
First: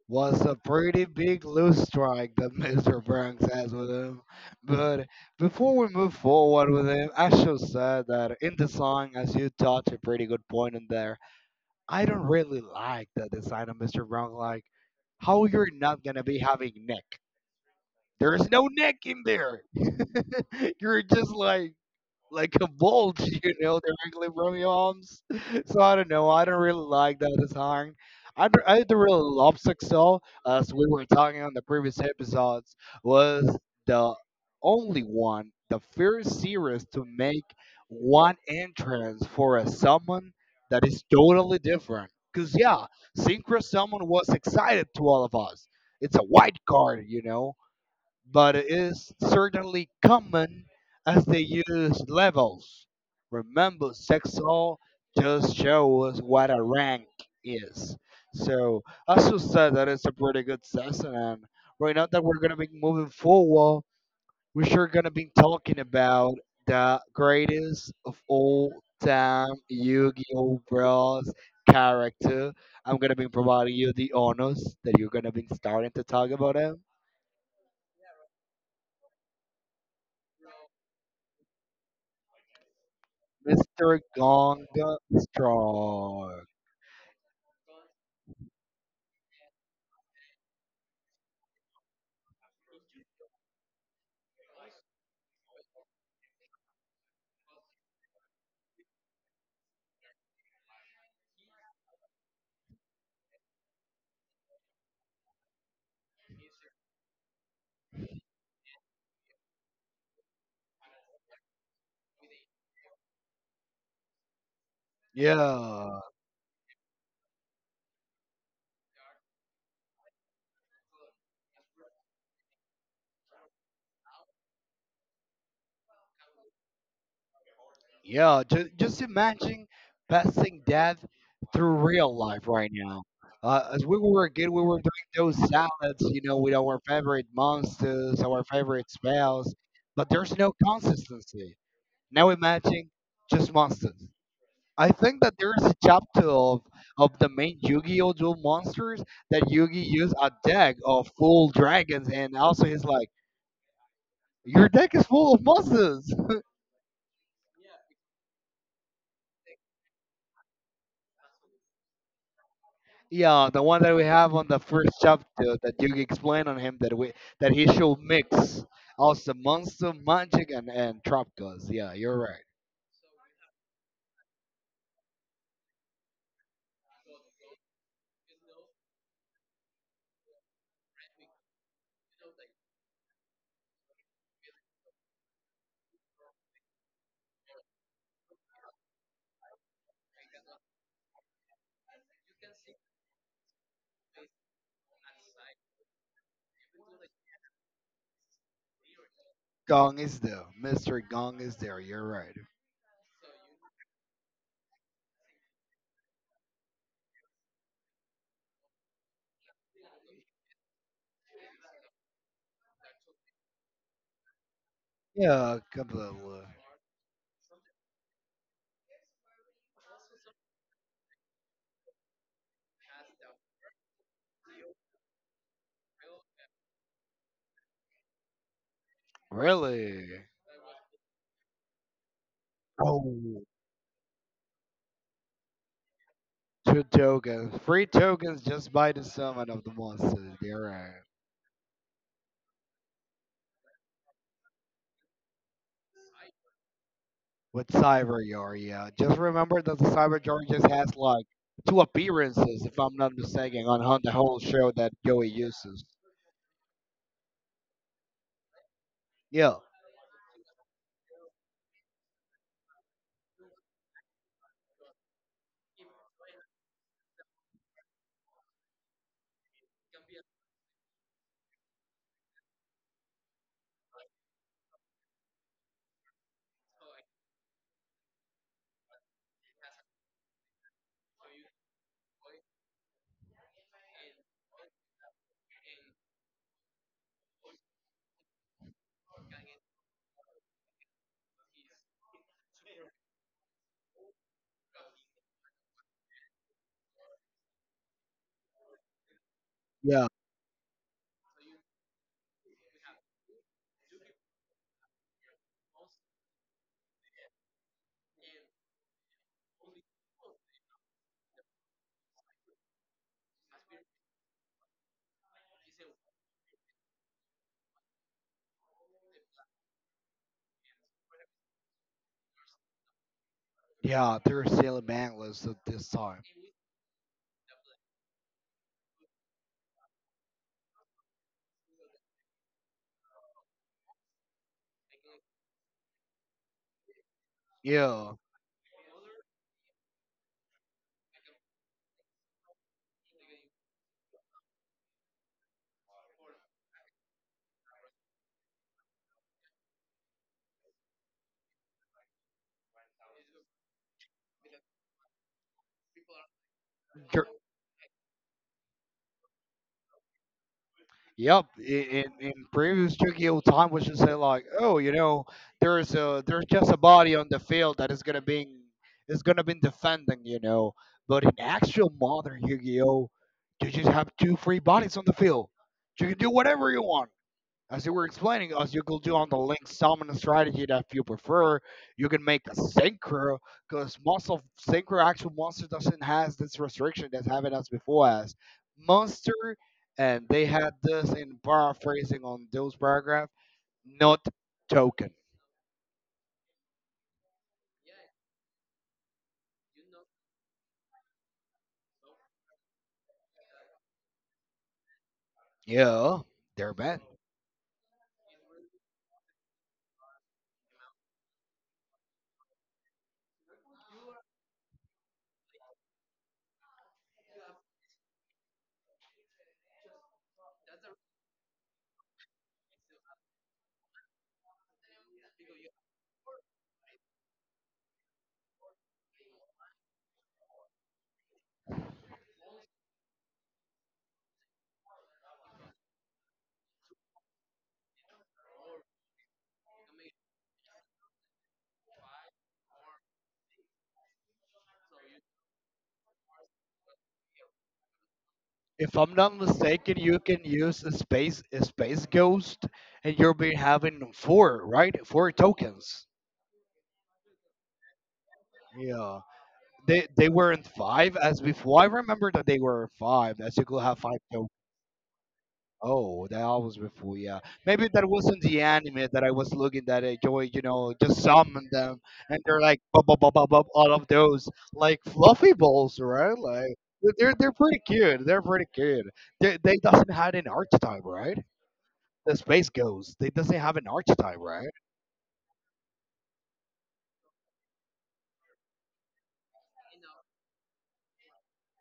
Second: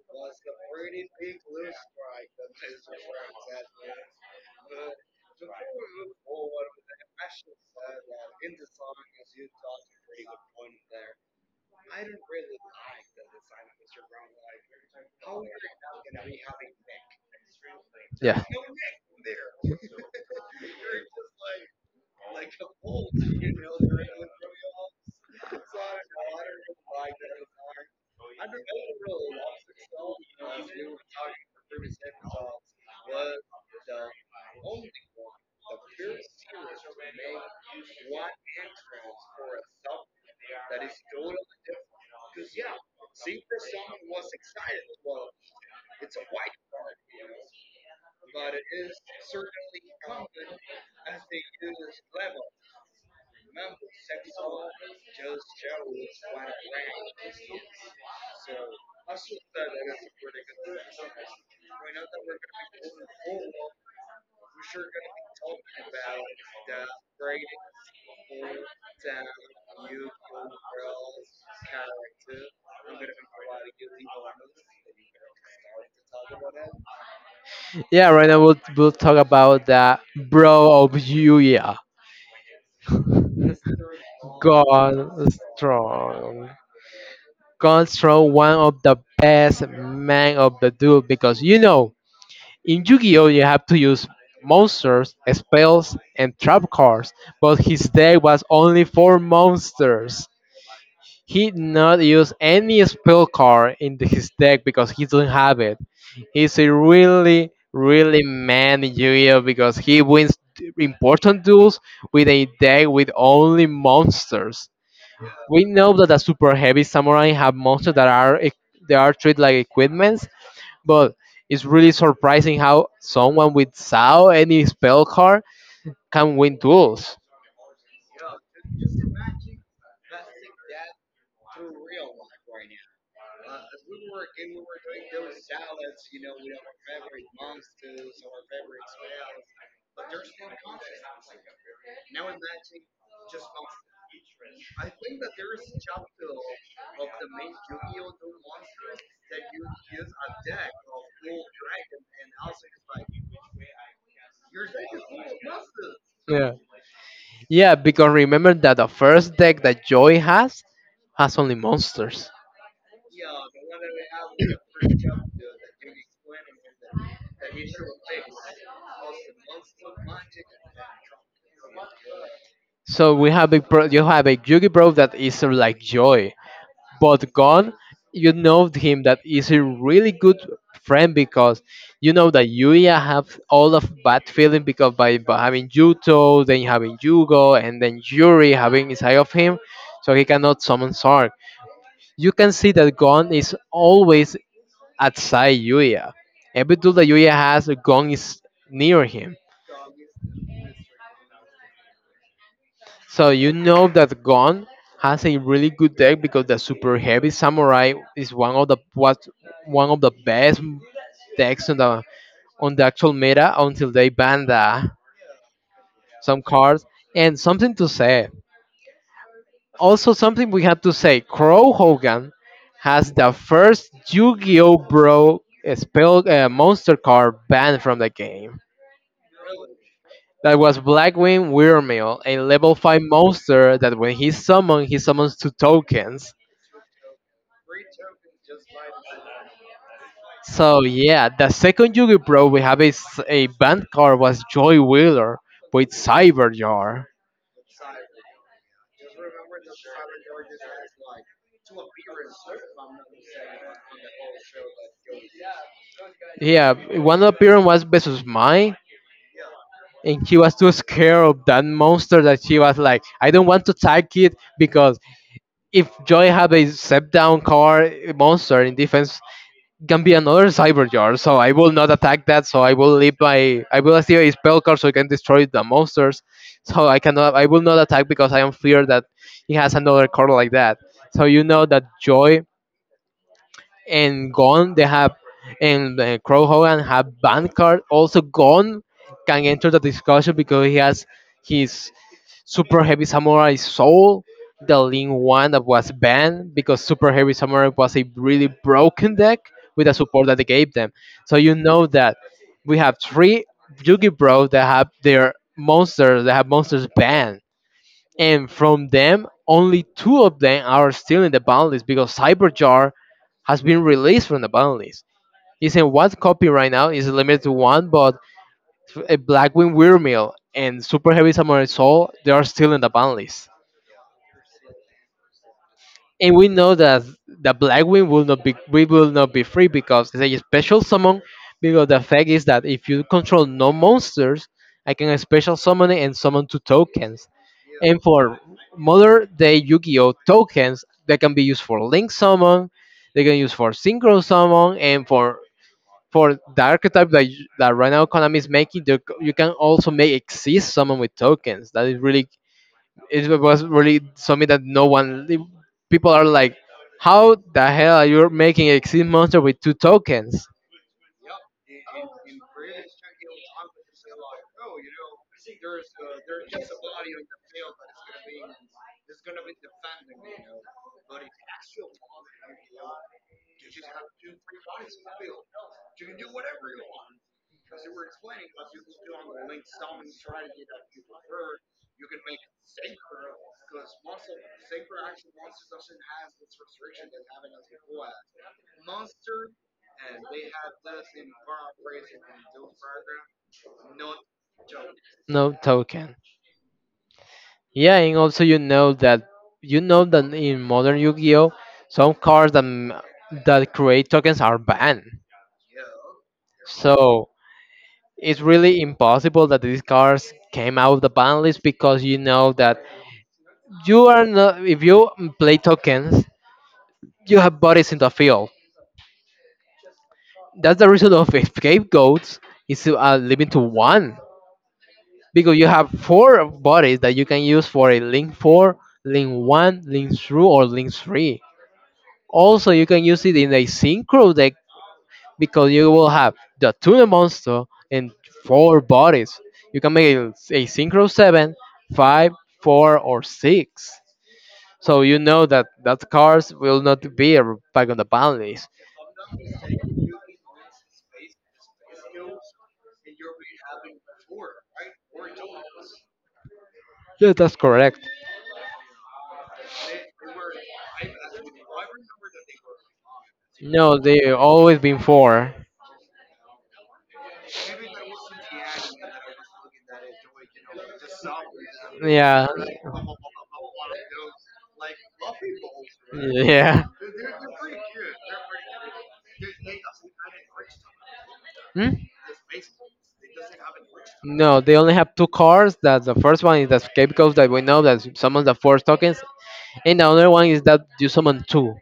B: was a pretty big loose strike that Mr. Banks has with him. But before we move forward with him, I should say that in the song, as you touch a pretty good point in there, I don't really like the design of Mr. Brown. Like, how you're not gonna be having Nick?
A: Yeah.
B: There's no Nick in there. You're just like a bolt, the from your arms. So I don't know. I don't really like that song. I don't really love Sexo, as we were talking on the previous episodes, was the only one, the first series to make one entrance for a summon that is totally different. Cause yeah, Synchro Summon was excited to all of us. It's a white card, but it is certainly common as they use levels. Remember, Sexol just shows us what a rank is. So, as you said, that is a pretty good session. And right now that we're going to be moving forward, we're sure going to be talking about the greatest of all time Yu Gi Oh! Bros character. I'm going to be providing you the honors that you're going to be starting to talk about it.
A: Yeah, Right now we'll talk about the bro of Yuya.
B: Mr. Gonga
A: God
B: Strong.
A: strong. God strong, one of the best men of the duel, because you know in Yu-Gi-Oh you have to use monsters, spells and trap cards, but his deck was only four monsters. He did not use any spell card in his deck because he doesn't have it. He's a really, really man in Yu-Gi-Oh because he wins important duels with a deck with only monsters. We
B: Yeah,
A: know that the super heavy samurai have monsters that are they are treated like equipments, but it's really surprising how someone without any spell card can win duels.
B: yeah. Just imagine passing that through real life right now. As we were kid, we were doing those salads, with our favorite monsters, our favorite spells, but there's no consistency. Now imagine just monsters. I think that there's a chapter of, the main Yu-Gi-Oh! Duel monsters that Yugi used a deck of full dragons, and also he's like, your deck is full of monsters.
A: Yeah. Yeah, because remember that the first deck that Joy has only monsters.
B: Yeah, the one that we have on the first chapter that you explained on him, that he should mix also monster, magic, and trap cards. Yeah, you're right.
A: So we have a bro, you have a Yugi bro that is sort of like Joy, but Gon, you know him that is a really good friend because you know that Yuya have all of bad feeling because by having Yuto, then having Yugo, and then Yuri having inside of him, so he cannot summon Sark. You can see that Gon is always outside Yuya. Every tool that Yuya has, Gon is near him.
B: Gong is there. Mister Gong is there. You're right.
A: So you know that Gon has a really good deck because the super heavy samurai is one of the was one of the best decks on the actual meta until they ban the
B: Yeah, completely.
A: some cards, and something to say. Also, something we had to say, Crow Hogan has the first Yu-Gi-Oh! Bro spell monster card banned from the game.
B: Really?
A: That was Blackwing Wyrmil, a level 5
B: Oh,
A: monster that when he summoned, he summons two tokens.
B: two tokens, free tokens just by the summon of the monster. You're
A: So
B: right.
A: yeah, the second Yugi Pro we have is a band card was Joy Wheeler with Cyber Jar.
B: With Cyber Yarya. Just remember that the Cyber Yarya just has like two appearances, if I'm not mistaken, on the whole show that Joey uses.
A: Yeah, one appearance was versus mine,
B: Yeah,
A: and she was too scared of that monster that she was like, I don't want to attack it because if Joy have a step down card monster in defense can be another cyber jar, so I will not attack that. So I will leave my I will activate a spell card so I can destroy the monsters. So I will not attack because I am feared that he has another card like that. So you know that Joy and Gone they have and Crow Hogan have ban card. Also Gone can enter the discussion because he has his Super Heavy Samurai Soul, the lean one, that was banned because Super Heavy Samurai was a really broken deck with the
B: yeah,
A: support that they gave them. So you know that we have three Yugi Bros that have their monsters that have monsters banned, and from them only two of them are still in the ban list because Cyberjar has been released from the ban list. It's in one copy right now. It's limited to one, but a Blackwing Windmill and Super Heavy Samurai Soul they are still in the ban list.
B: yeah. They're still bangless at this time.
A: And we know that the Blackwing will not be free because it's a special summon. Because the fact is that if you control no monsters, I can special summon it and summon two tokens. And
B: Yeah.
A: for modern day Yu-Gi-Oh tokens, they can be used for Link summon, they can use for Synchro summon, and for the archetype that that right now Konami is making, you can also make exist summon with tokens. That is really it was really something that no one, the people are like,
B: Jer-
A: how the hell are you making a exit monster with two tokens
B: Yep, in previous Tokyo time, we should say like, oh, there's just a body on the field that is gonna be, is gonna be defending, you know. But in actual modern Yu-Gi-Oh, you just have two free bodies on the field. You can do whatever you want. As you were explaining, as you could do on the link summon strategy, that if you prefer, you can make a synchro because most of synchro actual monster doesn't has this restriction that having us before as monster, and they had this in paraphrasing on those paragraph, not token.
A: no token. Yeah, and also you know that in modern yu-gi-oh some cards that, that create tokens are banned.
B: Yeah, they're bad.
A: So it's really impossible that these cards came out of the ban list because you know that you are not if you play tokens you have bodies in the field. That's the reason of scapegoats is to limit to one, because you have four bodies that you can use for a link four, link one, link two, or link three. Also, you can use it in a synchro deck because you will have the tuna monster and four bodies. You can make a synchro seven, five, four, or six. So you know that that cards will not be back on the ban list.
B: If I'm not mistaken, you can use a space ghost, and you'll be having four tokens.
A: Yeah, that's correct.
B: Yeah. They weren't five as before. I remember that they were five. That you could
A: No,
B: have five.
A: they always been four.
B: Oh, that was before. Yeah, maybe that wasn't the anime that I was looking at. I Joy, just summon them, and
A: Yeah,
B: they're like bub, bub, bub, bub, bub, all of those like fluffy balls, right? Like
A: yeah.
B: they're pretty cute. They're pretty cute. They doesn't have an archetype, right?
A: Hmm?
B: The space ghost. They doesn't have an archetype,
A: No,
B: right?
A: they only have two cars. That the first one is the escape ghost that we know that summons the four tokens, and the other one is that you summon two.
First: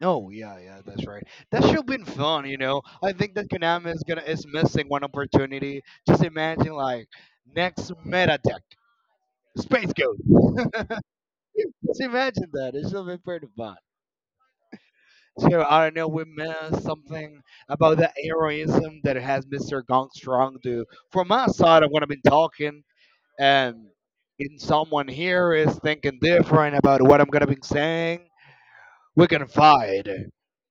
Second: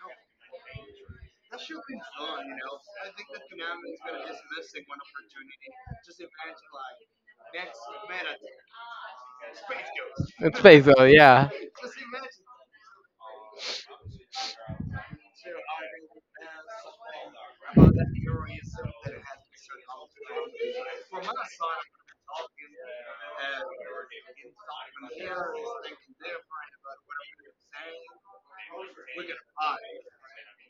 B: Oh yeah, yeah, that's right. That should been fun. I think that Konami is missing one opportunity. Just imagine like next meta deck, Space Ghost.
A: It's face, so yeah.
B: Just imagine that. It should be pretty fun. So I don't know, we missed something about the heroism that has Mr. Gong Strong do. From my side of what I've been talking, and in someone here is thinking different about what I'm gonna be saying, we can fight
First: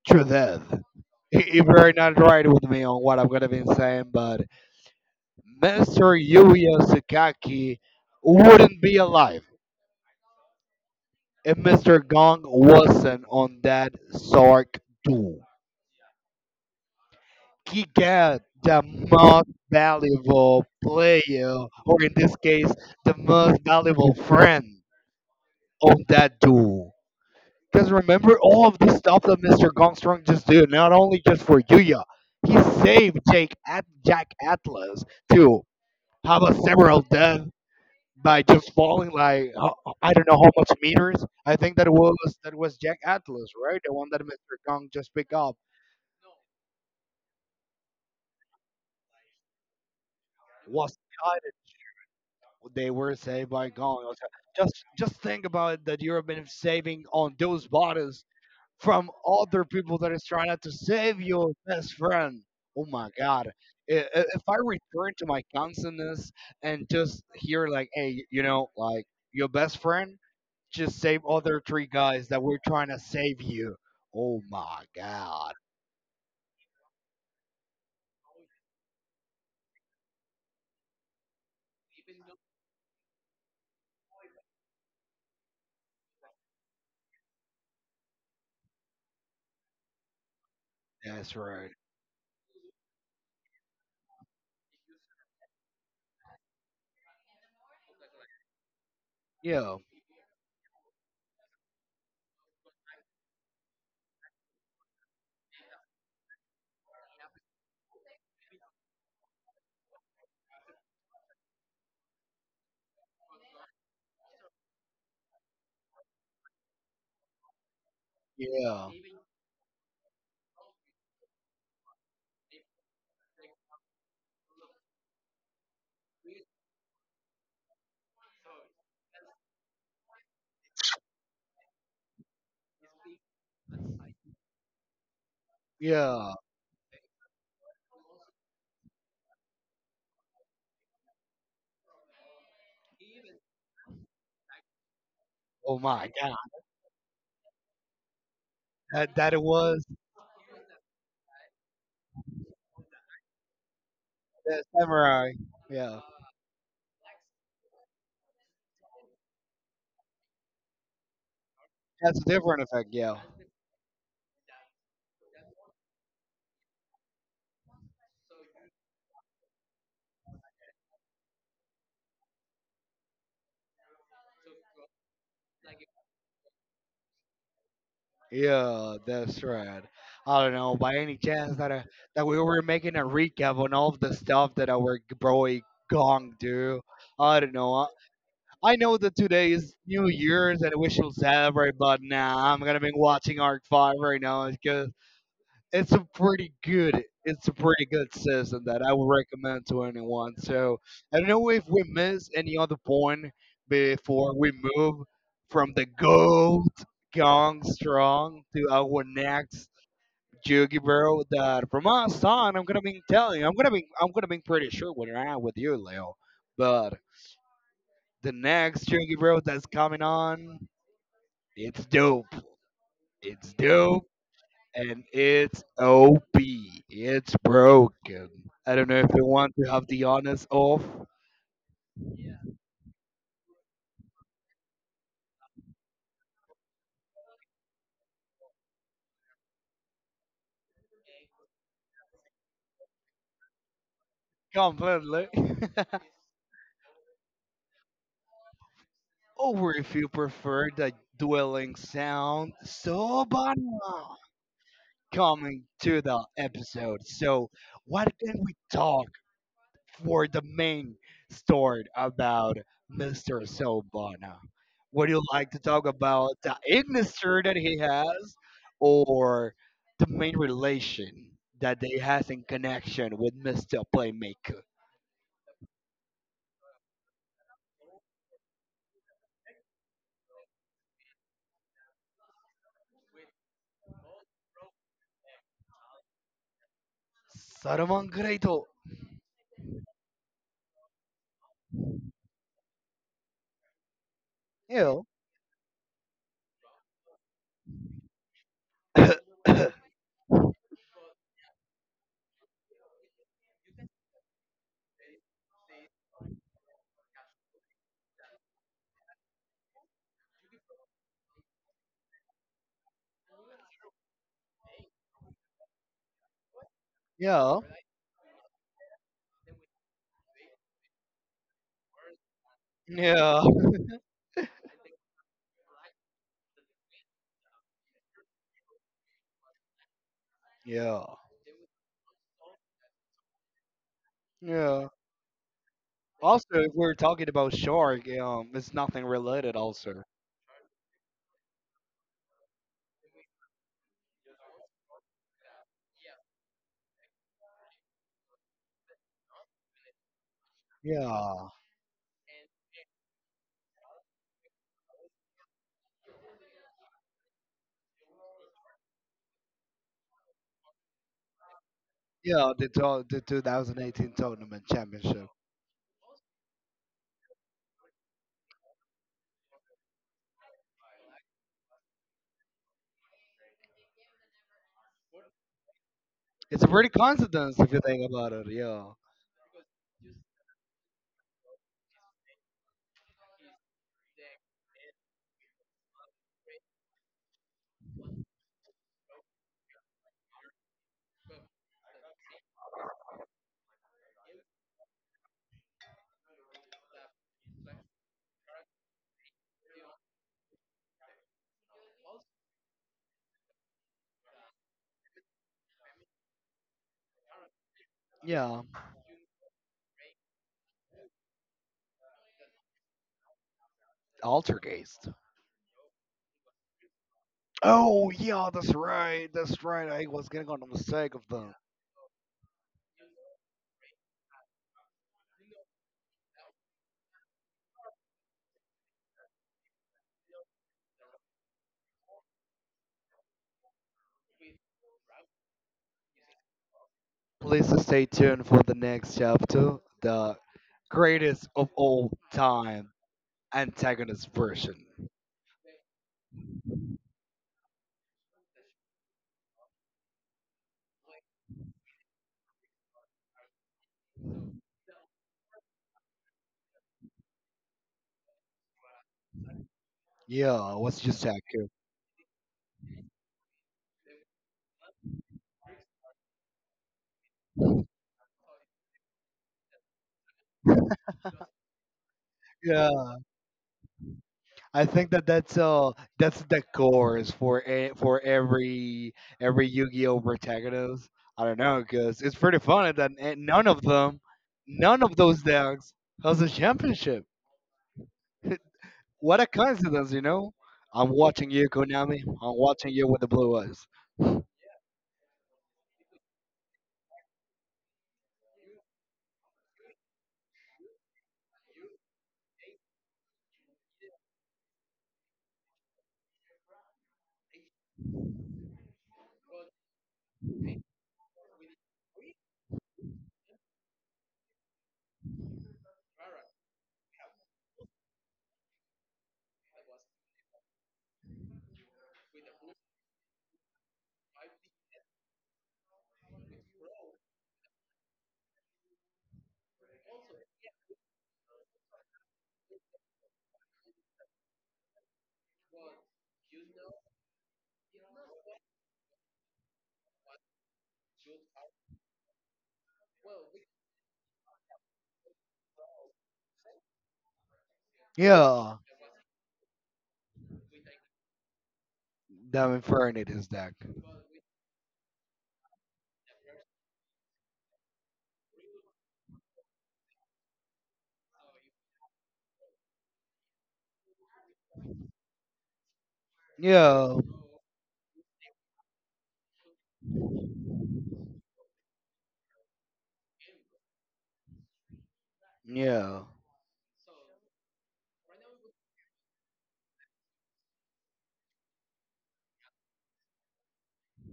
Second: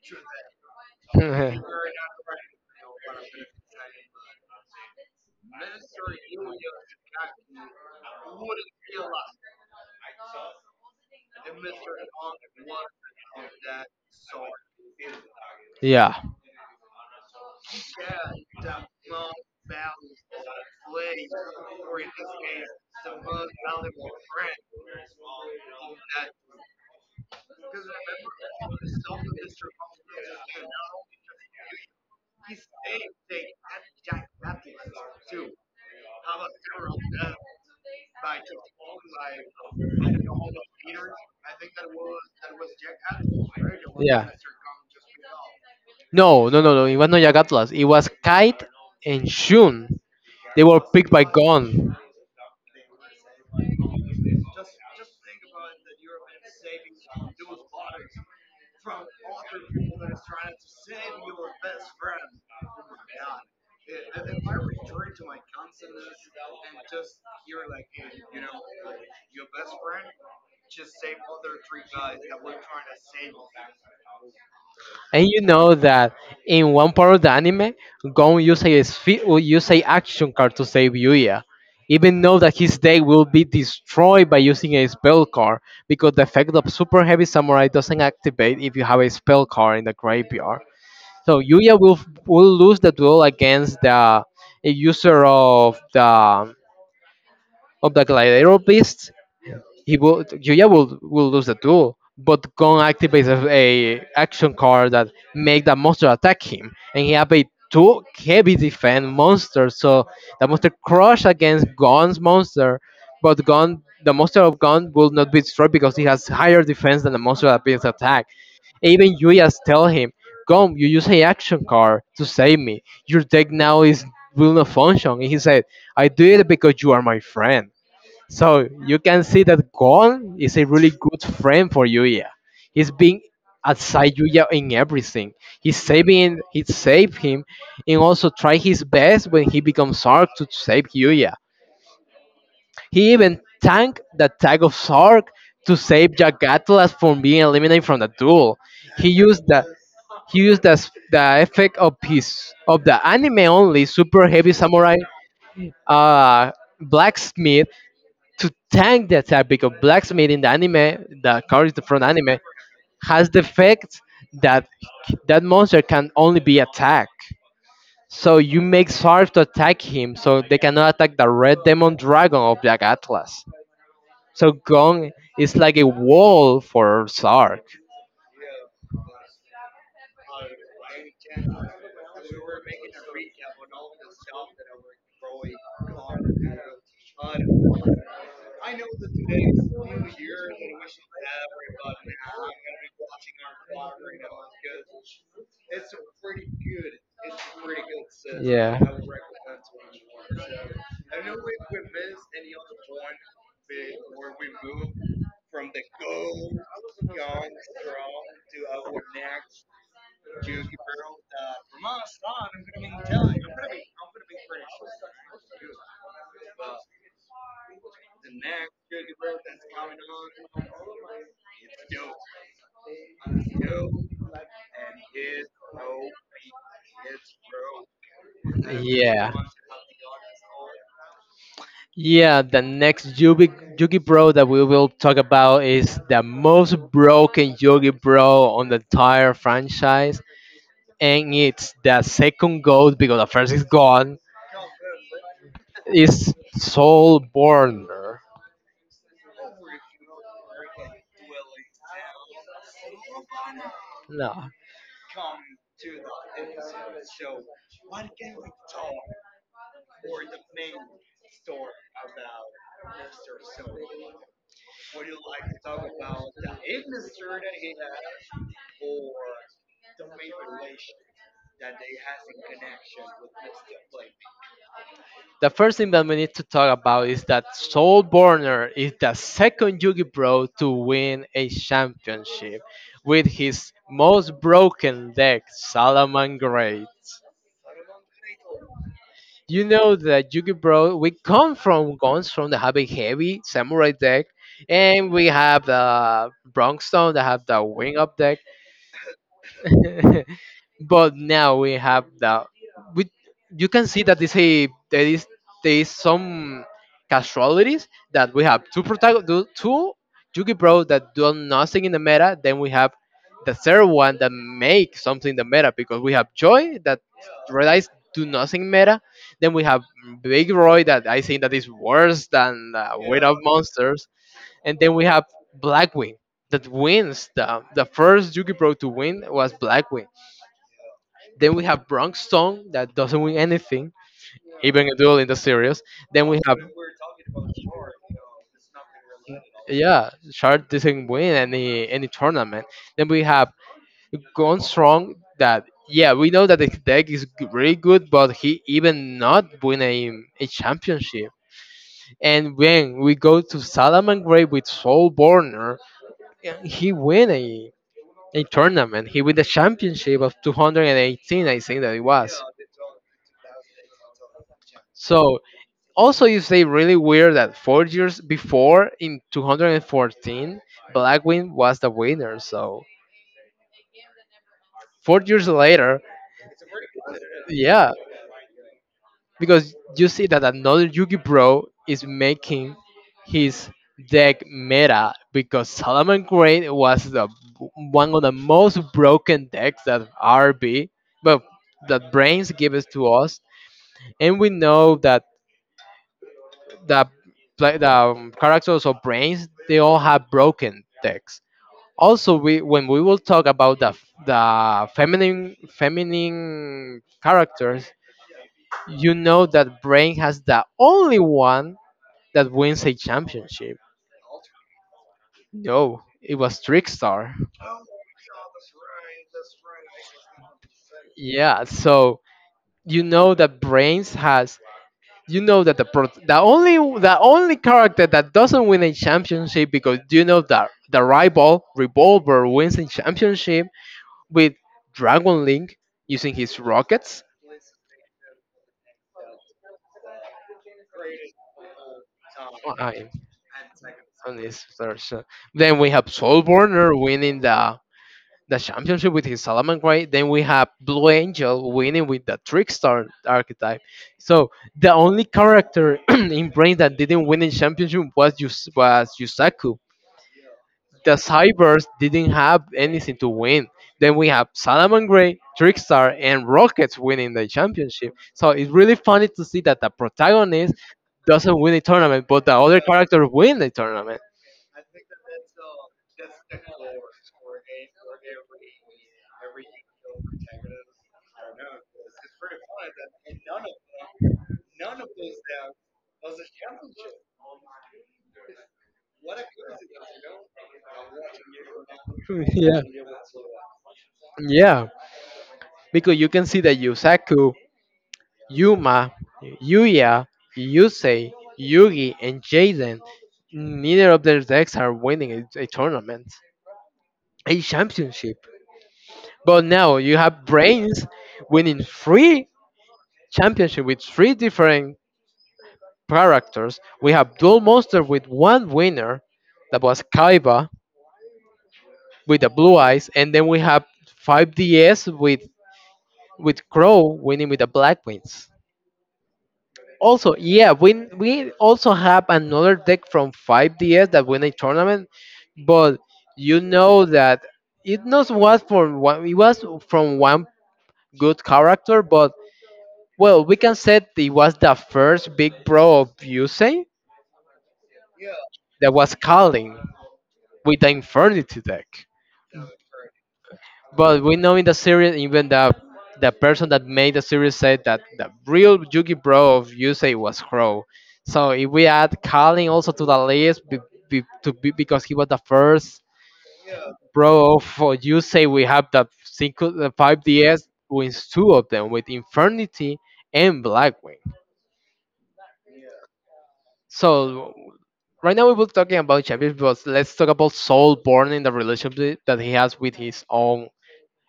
B: to death. If you're not right with me on what I'm gonna be saying, but Mr. Yuya Sakaki wouldn't be alive if Mr. Gong wasn't on that Sark duel.
A: Yeah,
B: He got the most valuable player, or in this case, the most valuable friend on that duel. Because remember all of this stuff that Mr. Gongstrong just did, not only just for Yuya, he saved Jake at Jack Atlas to have a several death by just falling like I don't know how much meters. I think that was Jack Atlas, right? The one that
A: yeah.
B: Mr. Gong just picked up
A: No, no, no, no. It was not Yagatlas. It was Kite and Shun. They were
B: was
A: picked by
B: guided.
A: Gon.
B: They were saved by Gong. Also, just think about that you've been saving on those bodies from other people that is trying to save your best friend. Oh my god. If I return to my consciousness and just hear like, hey, like, your best friend just save other three guys that were trying to save you. Oh my
A: And you
B: god.
A: know that in one part of the anime, Gon uses a sphi- will use a action card to save Yuya, even though that his day will be destroyed by using a spell card because the effect of super heavy samurai doesn't activate if you have a spell card in the graveyard.
B: That's
A: So
B: right.
A: Yuya will lose the duel against the a user of the gladiator beast.
B: Yeah.
A: He will Yuya will lose the duel, but Gon activates a action card that make that monster attack him, and he have a two heavy defense monster, so the monster crush against Gon's monster, but Gon the monster of Gon will not be destroyed because he has higher defense than the monster that being attacked.
B: Yeah.
A: Even Yuya tell him, Gon, you use a action card to save me. Your deck now is will not function, And he said, I do it because you are my friend. So you can see that Gon is a really good friend for Yuya. He's being outside Yuya in everything.
B: Yeah.
A: He saved him and also try his best when he becomes Sark to save Yuya. He even tanked the tag of Sark to
B: Oh my
A: save
B: god.
A: Jagatlas from being eliminated from the duel. He
B: That it
A: used the
B: was
A: he used the, the effect of his of the anime only super heavy
B: that
A: samurai
B: samurai. Yeah.
A: uh blacksmith to thank the attack, because blacksmith in the anime, the character from the
B: That's a
A: anime,
B: different effect, yeah.
A: has the effect that monster can only be attacked. So you make Sarf to attack him, so they cannot attack the red demon dragon of Black Atlas. So Gong is like a wall for Sark.
B: Yeah, that's right. I don't know, by any chance that we were making a recap on all of the stuff that our boy Gong do. I don't know. I know that today is New Year's and we should celebrate, but nah, I'm gonna be watching Arc Five right now because it's a pretty good system
A: Yeah.
B: that I would recommend to anyone. So I don't know if we miss any other point before we move from the gold gong strong to our next Jugi bro, that from us on, I'm gonna be pretty sure when I'm with you, Leo. But the next Jugi bro that's coming on, it's dope. It's dope. And it's OP. It's broken. I don't know if you
A: Yeah.
B: want to have the honest off
A: Yeah, the next Yugi Bro that we will talk about is the most broken Yugi Bro on the entire franchise, and it's the second goat because the first is gone.
B: completely,
A: Is Soul Burner?
B: or if you prefer the dwelling sound. So, Banana,
A: No.
B: coming to the episode. So, what can we talk for the main story about Mr. Sobana? Would you like to talk about the industry that he has or the main relation that they has in connection with Mr. Playmaker?
A: The first thing that we need to talk about is that Soul Burner is the second Yugi Bro to win a championship with his most broken deck, Salaman Great.
B: Saruman Greito.
A: You know that Yugi Bro, we come from guns from the Heavy Heavy Samurai deck,
B: Yeah.
A: and we have the Bronx Stone that have the Wing Up deck. But now we have that we you can see that this a there is some casualties that we have two Yugi Bro that do nothing in the meta, then we have the third one that make something in the meta because we have Joy that
B: Yeah.
A: realize do nothing meta, then we have Big Roy that I think that is worse than Weight of
B: Yeah.
A: Monsters, and then we have Blackwing that wins the first Yugi Bro to win was Blackwing,
B: Yeah.
A: then we have Bronx Stone that doesn't win anything,
B: Yeah.
A: even a duel in the series. Then we
B: Also,
A: have
B: if we're talking about shark, it's nothing related. Also,
A: yeah, Shard doesn't win any tournament. Then we have Gone Strong that yeah, we know that the deck is really good, but he even not win a championship.
B: yeah,
A: And when we go to Salaman Grey with Soul Borner, he win a tournament. He win the championship of 218, I think that it was.
B: yeah, the 2018 tournament championship.
A: So also, it's they really weird that 4 years before, in 214, Blackwing was the winner. So 4 years later,
B: It's a pretty coincidence if you
A: yeah,
B: think about it. Yeah.
A: because you see that another Yugi Bro is making his deck meta because Solomon Crane was the one of the most broken decks that RB, but that brains gives to us, and we know that the pla the characters or brains they all have broken decks. Also, we when we will talk about the the feminine feminine characters,
B: Yeah.
A: you know that Brain has the only one that wins a championship.
B: Altergeist.
A: No, it was Trickstar.
B: Oh, yeah, that's right. That's right. I was getting on the mistake of the.
A: Yeah, so you know that Brains has you know that the the only character that doesn't win a championship, because you know that the rival Revolver wins a championship with Dragon Link using his rockets.
B: Please stay tuned for the next chapter, the greatest of all
A: Oh,
B: time
A: I
B: antagonist
A: on this
B: version.
A: first, then we have Soulburner winning the championship with his Salamangreat. Then we have Blue Angel winning with the Trickstar archetype. So the only character in Brain that didn't win in championship was was Yusaku.
B: Yeah, what's your
A: The
B: second?
A: Cybers didn't have anything to win. Then we have Salamangreat, Trickstar, and Rockets winning the championship. So it's really funny to see that the protagonist doesn't win a tournament, but the other character win the tournament.
B: I think that that's the course for every Yu-Gi-Oh protagonist. I don't know because it's pretty funny that none of those decks has a championship. What a coincidence, you know? I'm watching you, Konami. I'm
A: yeah.
B: watching you with the blue eyes.
A: Yeah, because you can see that Yusaku, Yuma, Yuya, Yusei, Yugi, and Jaden, neither of their decks are winning a tournament, a championship. But now you have Brains winning three championship with three different characters. We have Dual Monster with one winner, that was Kaiba, with the blue eyes. And then we have 5DS with Crow winning with the Black Wings. Also, yeah, we also have another deck from 5DS that win a tournament, but you know that it not was from one it was from one good character. But well, we can say it was the first big pro of Yusei
B: Yeah,
A: that was calling with the Infernity deck.
B: that Infernape is deck.
A: But we know in the series, even the person that made the series said that the real Yugi Bro of Yusei was Crow. So if we add Kalin also to the list, because he was the first
B: Yeah,
A: Bro for Yusei, we have the 5DS wins two of them with Infernity and Blackwing.
B: yeah.
A: So right now we were talking about champions, but let's talk about Soulborn and the relationship that he has with his own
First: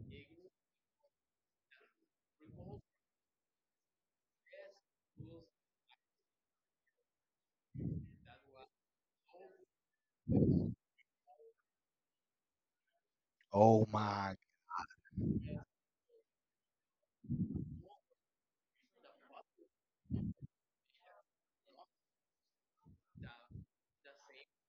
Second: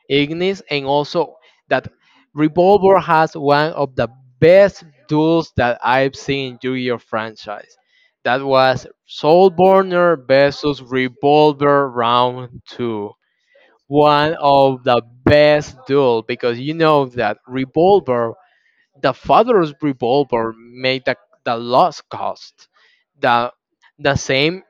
A: Ignis, and also that Revolver has one of the best duels that I've seen in Yu-Gi-Oh franchise. That was Soulburner versus Revolver round two.
B: Oh
A: One
B: my.
A: of the best duel, because you know that Revolver, the father's Revolver, made the lost cost. The the same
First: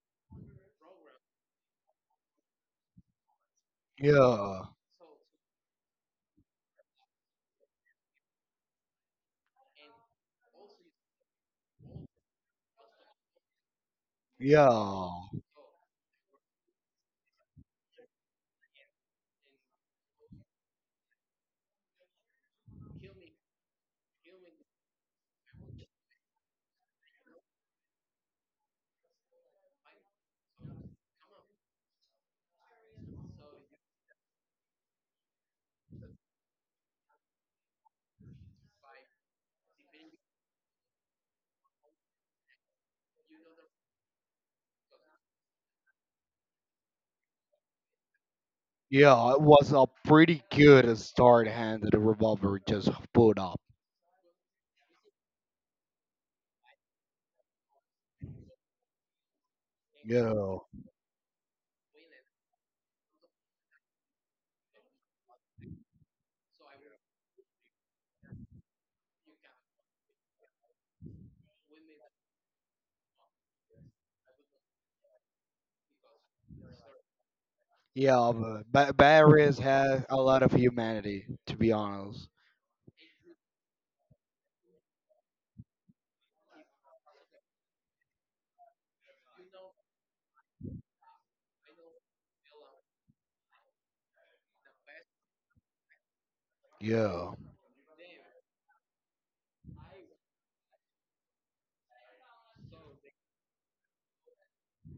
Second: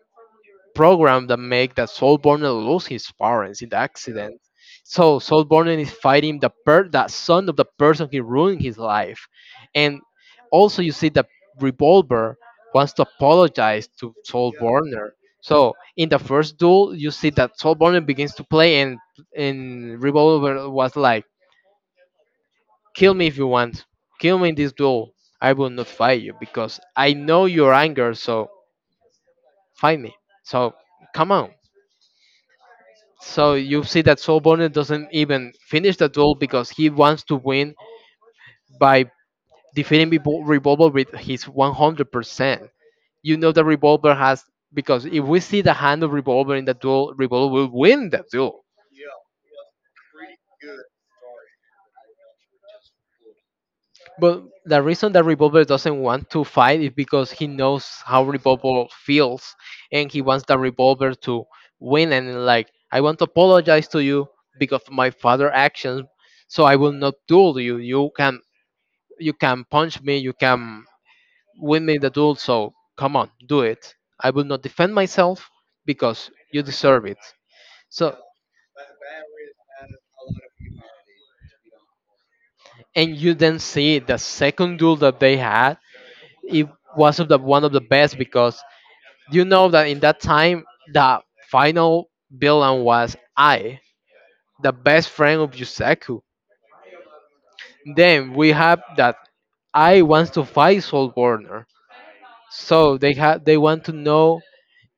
A: program that make that Saul lose his parents in the accident.
B: Yeah,
A: So Saul is fighting that son of the person he ruined his life, and also you see that revolver wants to apologize to Saul Borner.
B: yeah.
A: So in the first duel, you see that Saul Borner begins to play, and revolver was like, "Kill me if you want, kill me in this duel. I will not fight you because I know your anger. So fight me. So come on." So you see that Soul Bonnet doesn't even finish the duel because he wants to win by defeating Revol- Revolver with his 100%. You know that Revolver has, because if we see the hand of Revolver in the duel, Revolver will win the duel.
B: Yeah, it was a pretty good start hand that the revolver just put up.
A: But the reason that Revolver doesn't want to fight is because he knows how Revolver feels and he wants
B: Yeah,
A: the Revolver to win, and like, I want to apologize to you because of my father actions, so I will not duel you. You can punch me, you can win me the duel, so come on, do it. I will not defend myself because you deserve it. So,
B: yeah, but Barris has a lot of humanity, to be honest.
A: and you then see the second duel that they had, it was of the, one of the best because you know that in that time, the final villain was I, the best friend of Yusaku.
B: Yeah.
A: Then we have that I wants to fight Soul Warner. So they want to know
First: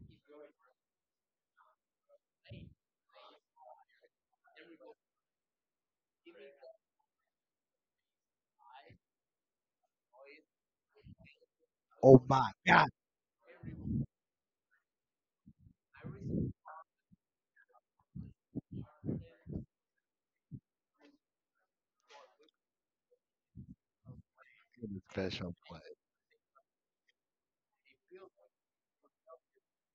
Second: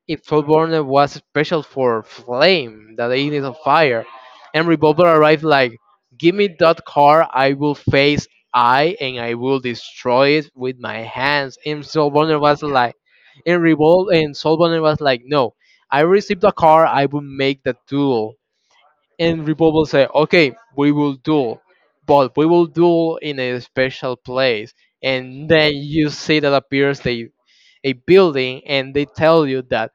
A: if Soulborn was special for Flame, the deity of fire, and Revolver arrived like, give me that car, I will face I and I will destroy it with my hands. And
B: Oh
A: Soulborn
B: my
A: was
B: God,
A: like, no, I received a car, I will make the duel. And Revolver said, okay, we will duel, but we will duel in a special place.
B: Ignis
A: And
B: special
A: then
B: play
A: you see that appears a building, and they tell you that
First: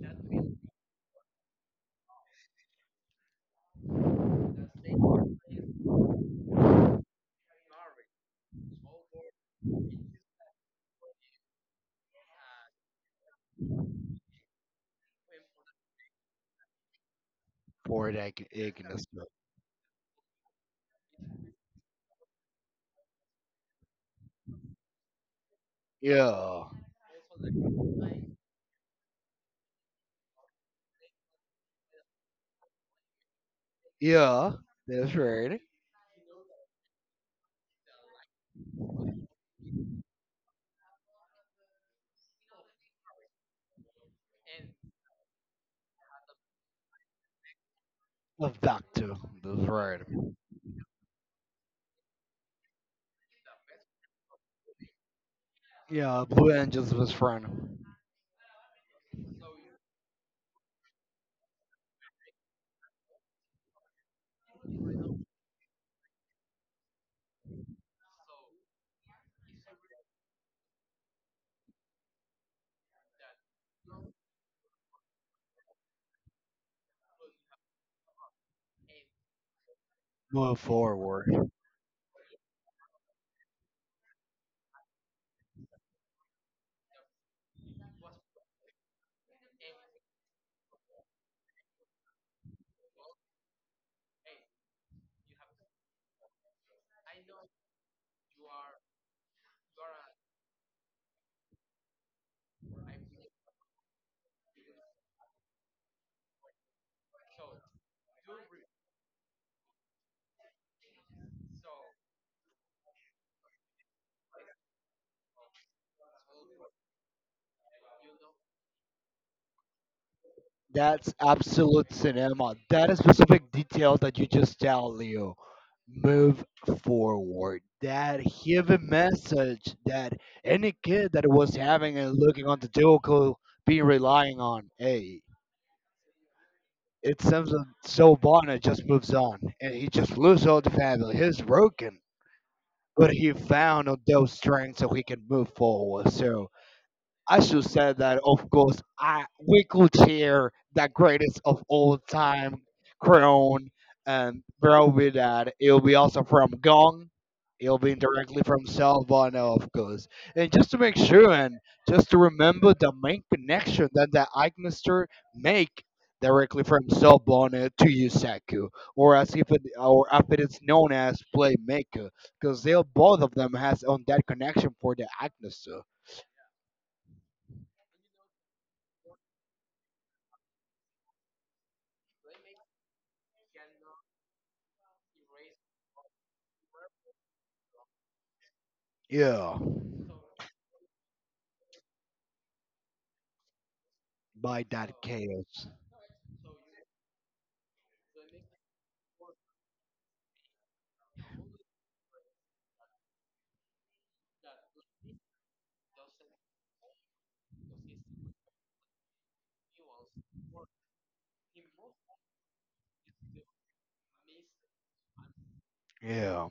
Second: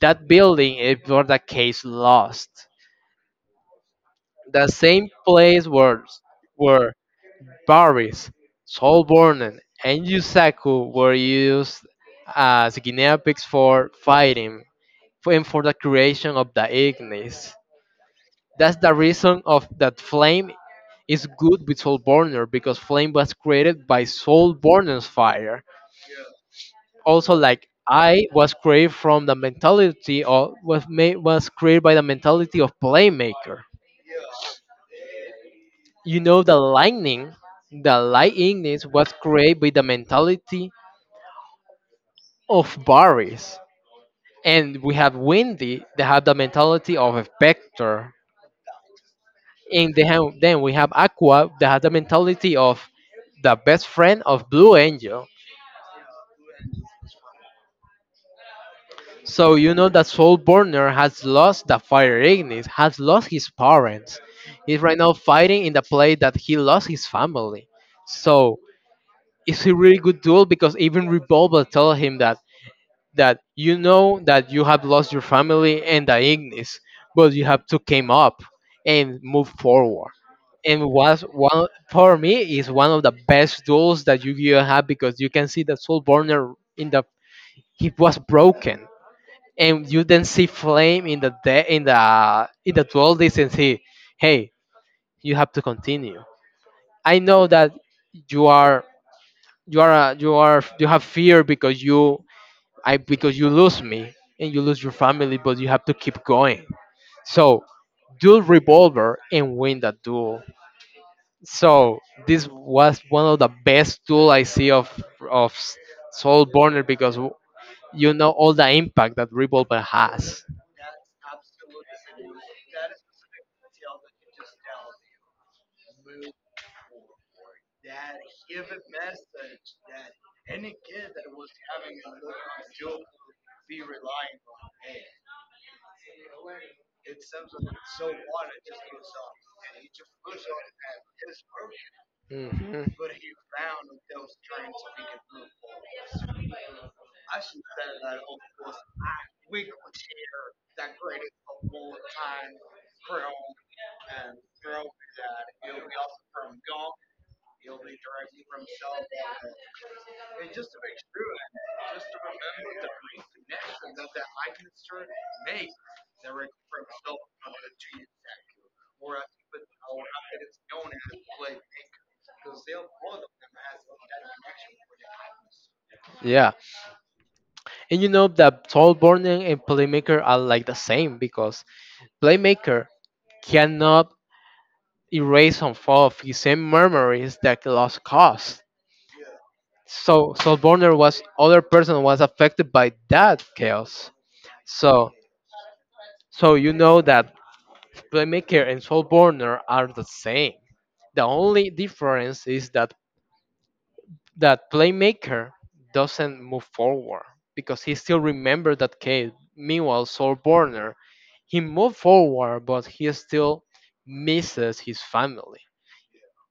A: that building is for the case lost. The same place where where Baris, Solborn, and Yusaku were used as guinea pigs for fighting and for the creation of the Ignis.
B: for that
A: That's the
B: Ignis play.
A: reason of that flame is good with Soulborner, because flame was created by Soulborner's fire.
B: Yeah,
A: Also, like I was created from the mentality of was made was created by the mentality of playmaker.
B: yeah, that's right.
A: You know, the lightning was created by the mentality of Varys. And we have Windy that have the mentality of a Vector.
B: Of doctor, that's
A: And
B: right.
A: they have, then we have Aqua that has the mentality of the best friend of Blue Angel.
B: Yeah, Blue Angels was friend.
A: So you know that Soul Burner has lost the Fire Ignis, has lost his parents. He's right now fighting in the play that he lost his family. So it's a really good duel, because even Revolver tell him that you know that you have lost your family and the Ignis, but you have to came up and move forward.
B: Move
A: And was
B: forward.
A: one, for me is one of the best duels that Yu-Gi-Oh had, because you can see the Soul Burner in the, he was broken, and you then see Flame in in the duel this and see, hey, you have to continue. I know that you are you have fear because you I because you lose me and you lose your family, but you have to keep going. So duel revolver and win that duel. So this was one of the best duel I see of of S- Soul Burner, because you know all the impact that revolver has.
B: That's absolute cinema. That is specific detail that you just tell Leo. Move forward. That hidden message that any kid that was having and looking on the deal could be relying on. Hey, it seems that so Bonner just moves on and he just loses all the family. He's broken.
A: Mhm.
B: But he found on those strengths so he can move forward. So I should say that, of course, I we could share the greatest of all time, Crown, and probably that it'll be also from Gong. It'll be directly from Sal Bono, of course. And just to make sure, and just to remember the main connection that the Eichmeister make directly from Sal Bono to Yusaku, or if it is known as Playmaker, because they both of them has on that connection for the Eichmeister.
A: Yeah, and you know that Soul Burner and Playmaker are like the same, because Playmaker cannot erase some of his same memories that lost cause.
B: Yeah,
A: So so Borner was other person was affected by that chaos.
B: by that
A: So
B: chaos.
A: so you know that playmaker and soul burner are the same. The only difference is that playmaker doesn't move forward because he still remembers that case. Meanwhile, soul burner, he moved forward, but he still misses his family.
B: Yeah,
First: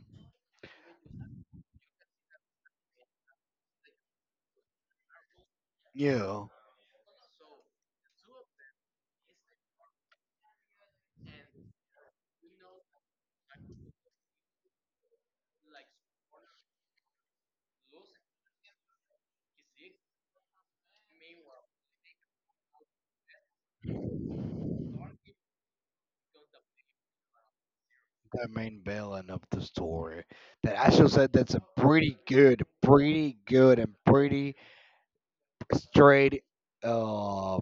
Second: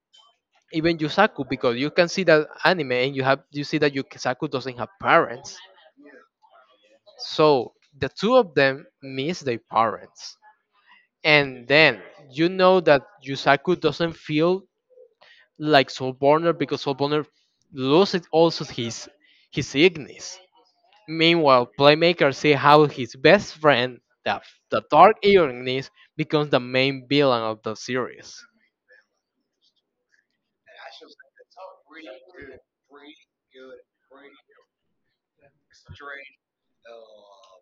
A: Even Yusaku, because you can see that anime and you see that Yusaku doesn't have parents.
B: yeah.
A: So the two of them miss their parents. And then you know that Yusaku doesn't feel like Soul Burner, because Soul Burner loses also his Ignis. Meanwhile, Playmaker see how his best friend, the Dark Ignis, becomes the main villain of the series.
B: The main villain of the story. That I should say that's a pretty good, and pretty straight, um,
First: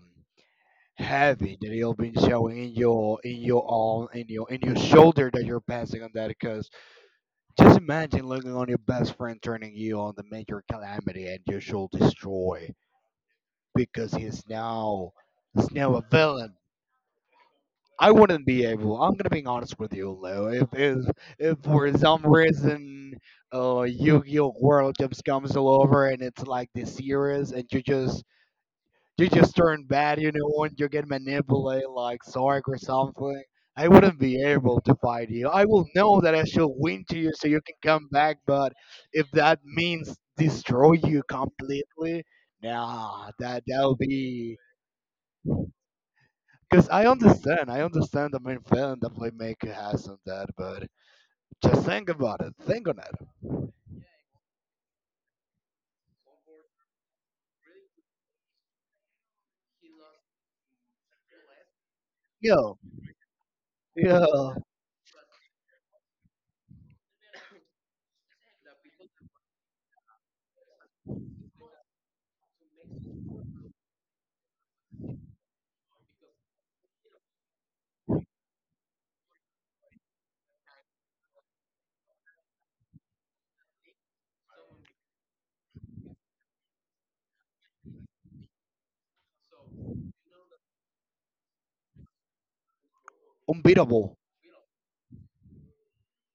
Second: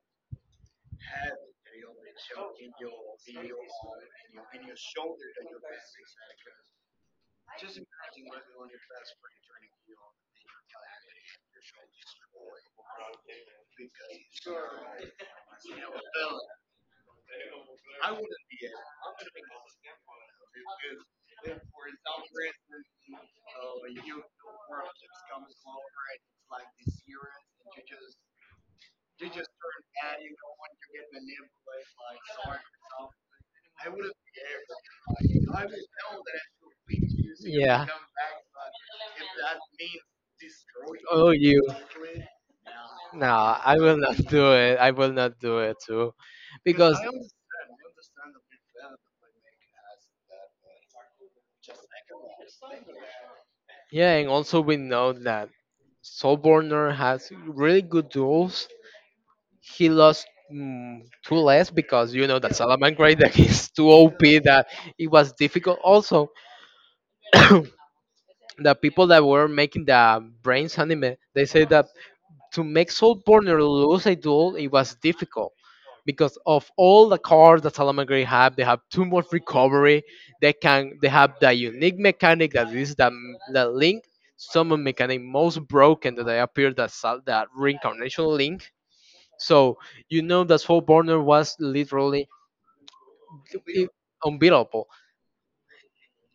B: heavy that you've been showing in your arm, in your shoulder that you're passing on that. Because just imagine looking on your best friend turning you on the major calamity and you shall destroy because he's now a villain. I wouldn't be able. I'm gonna be honest with you, Leo. If for some reason, Yu-Gi-Oh World just comes all over and it's like this series, and you just turn bad, you know, and you get manipulated like Sark or something. I wouldn't be able to fight you. I will know that I should win to you so you can
A: Yeah.
B: come back, but if that means destroy you
A: Oh, you.
B: completely,
A: No,
B: nah, that
A: I
B: that'll
A: will not do
B: be
A: it. I will not do it too.
B: because
A: Because,
B: I understand the main feeling the playmaker has on that, but just think about it, think on it.
A: yeah, and also we know that Saul Borner has really good duels. He lost, mm, two less because you know that
B: Yo,
A: Salaman Gray that is too OP,
B: yo,
A: that it was difficult. Also, the people that were making the Brains anime, they say that to make Soul Burner lose a duel, it was difficult because of all the cards that Salamangre have. They have too much recovery. They have the unique mechanic that is the link summon mechanic most broken that they appeared, that Sal- that reincarnation link. So you know that Soul Burner was literally, i-
B: unbeatable.
A: unbeatable.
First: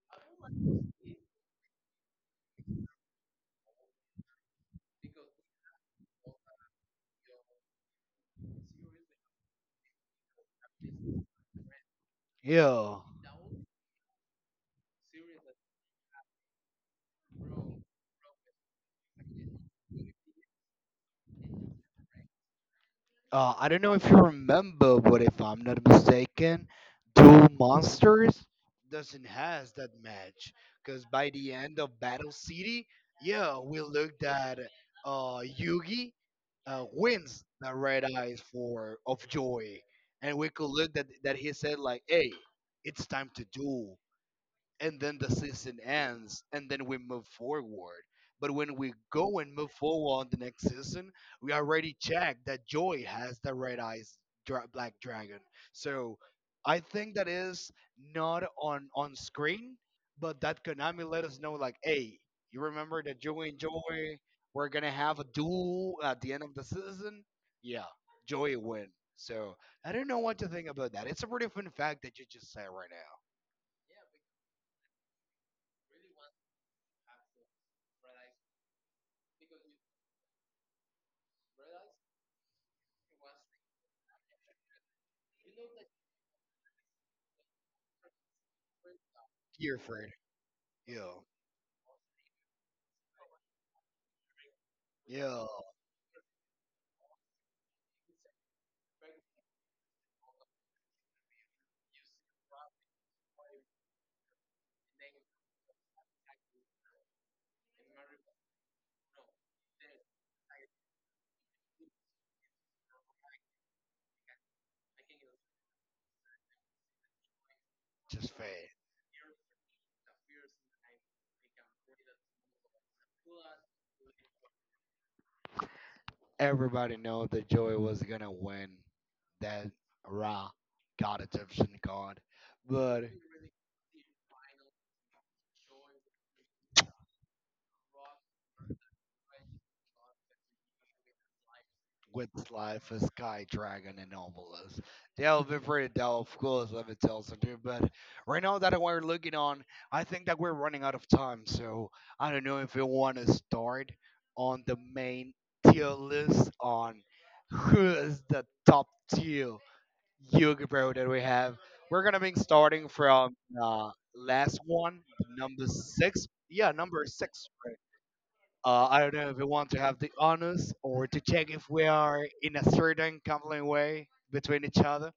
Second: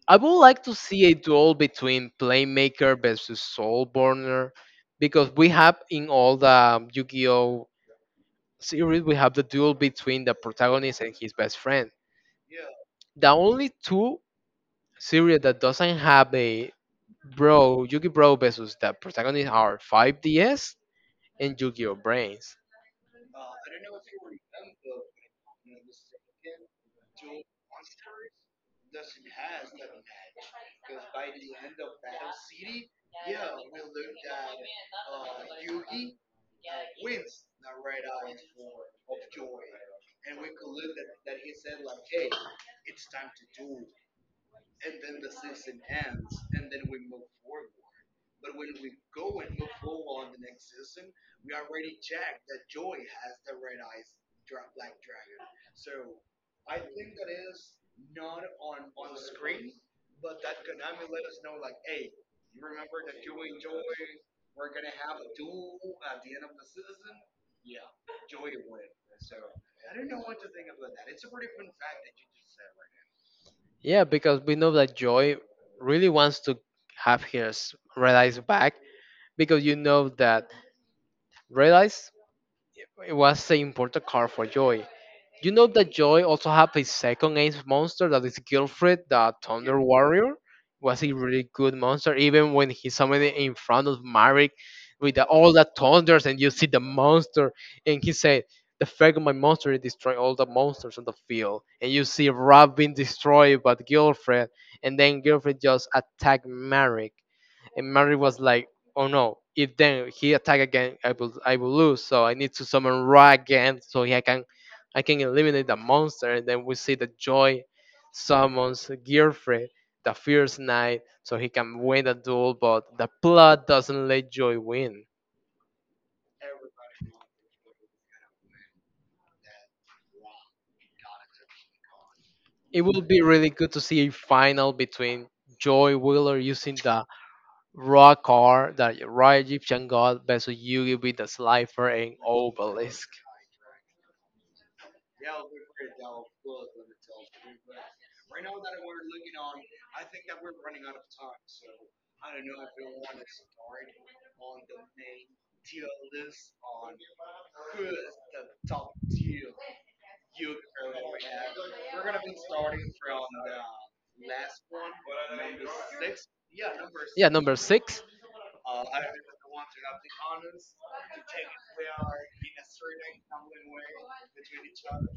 A: I would like to see a duel between Playmaker versus Soul Burner, because we have in all the Yu-Gi-Oh series we have the duel between the protagonist and his best friend.
B: Yo,
A: The only two series that doesn't have a bro Yugi Bro versus the protagonist are 5DS and Yu-Gi-Oh Brains.
B: I don't know if you remember, but if I'm not mistaken, Duel Monsters doesn't has that match because by the end of Battle City, yeah, we looked at Yugi wins the red eyes for of joy, and we could look that he said like, "Hey, it's time to duel." And then the season ends and then we move forward. But when we go and move forward on the next season, we already checked that Joy has the red eyes black dragon. So I think that is not on screen, but that Konami let us know like, hey, you remember that Joy and Joy were gonna have a duel at the end of the season? Yeah, Joy win. So I don't know what to think about that. It's a pretty fun fact that you just said right now.
A: Yeah, because we know that Joy really wants to have his Red Eyes back, because you know that Red Eyes, it was an important card for Joy. You know that Joy also had a second ace monster that is Gilfred, the
B: Here
A: Thunder
B: for it.
A: Warrior. Was a
B: Yeah.
A: really good monster, even when he summoned it in front of Marek with the,
B: Yo,
A: all the thunders, and you see the monster, and he said, "The fact of my monster is destroy all the monsters on the field." And you see Rob being destroyed, but Gilfred, and then Gilfred just attacked Marek, and Marek was like, oh no, if then he attack again, I will, I will lose, so I need to summon Ra again, so he, I can I can eliminate the monster. And then we see the joy
B: just fade.
A: summons gearfrey, the fierce knight, so he can win the duel, but the plot doesn't let joy win.
B: Everybody know that Joey was gonna win that Raw God Egyptian God,
A: It will
B: but
A: be really good to see a final between joy wheeler using the raw car, the raw egyptian god, versus yugi with the slifer and
B: with his life as
A: obelisk.
B: Sky Dragon and Obelisk. That would be pretty dope, of course, if it tells us to. But right now that we're looking on, I think that we're running out of time. So I don't know if you want to start on the main tier list on who is the top tier yoga bro that we have. We're gonna be starting from uh, last one, number six. Yeah, number
A: Yeah,
B: six.
A: number
B: Right.
A: six.
B: I don't know if we want to have the honors or to check if we are in a certain compelling way between each other.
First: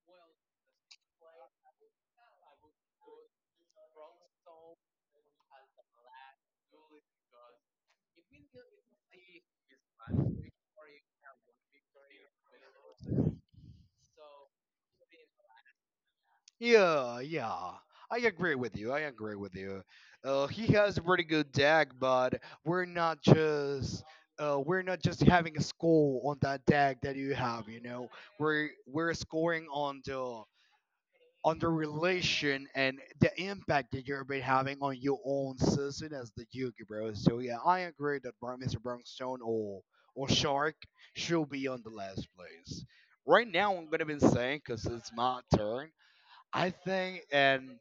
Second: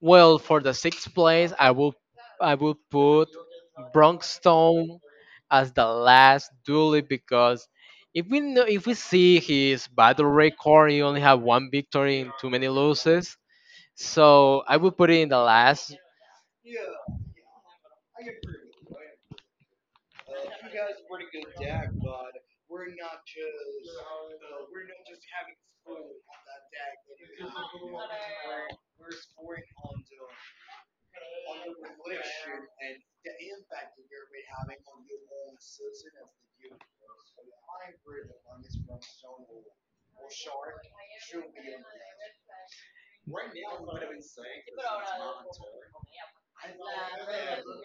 A: Well, for the sixth place, I will put Bronxstone as the last duelie because, if we know, if we see his battle record, he only have one victory and too many losses. So I will put it in the last.
B: Yeah, yeah. I agree with you. He has a pretty good deck, but we're not just we're not just having a score on that deck that you have. You know, we're scoring on the relation and the impact that you've been having on your own season as the Yugi bro. So yeah, I agree that Mr. Brownstone or Shark should be on the last place. Right now, I'm gonna be saying because it's my turn. I think, and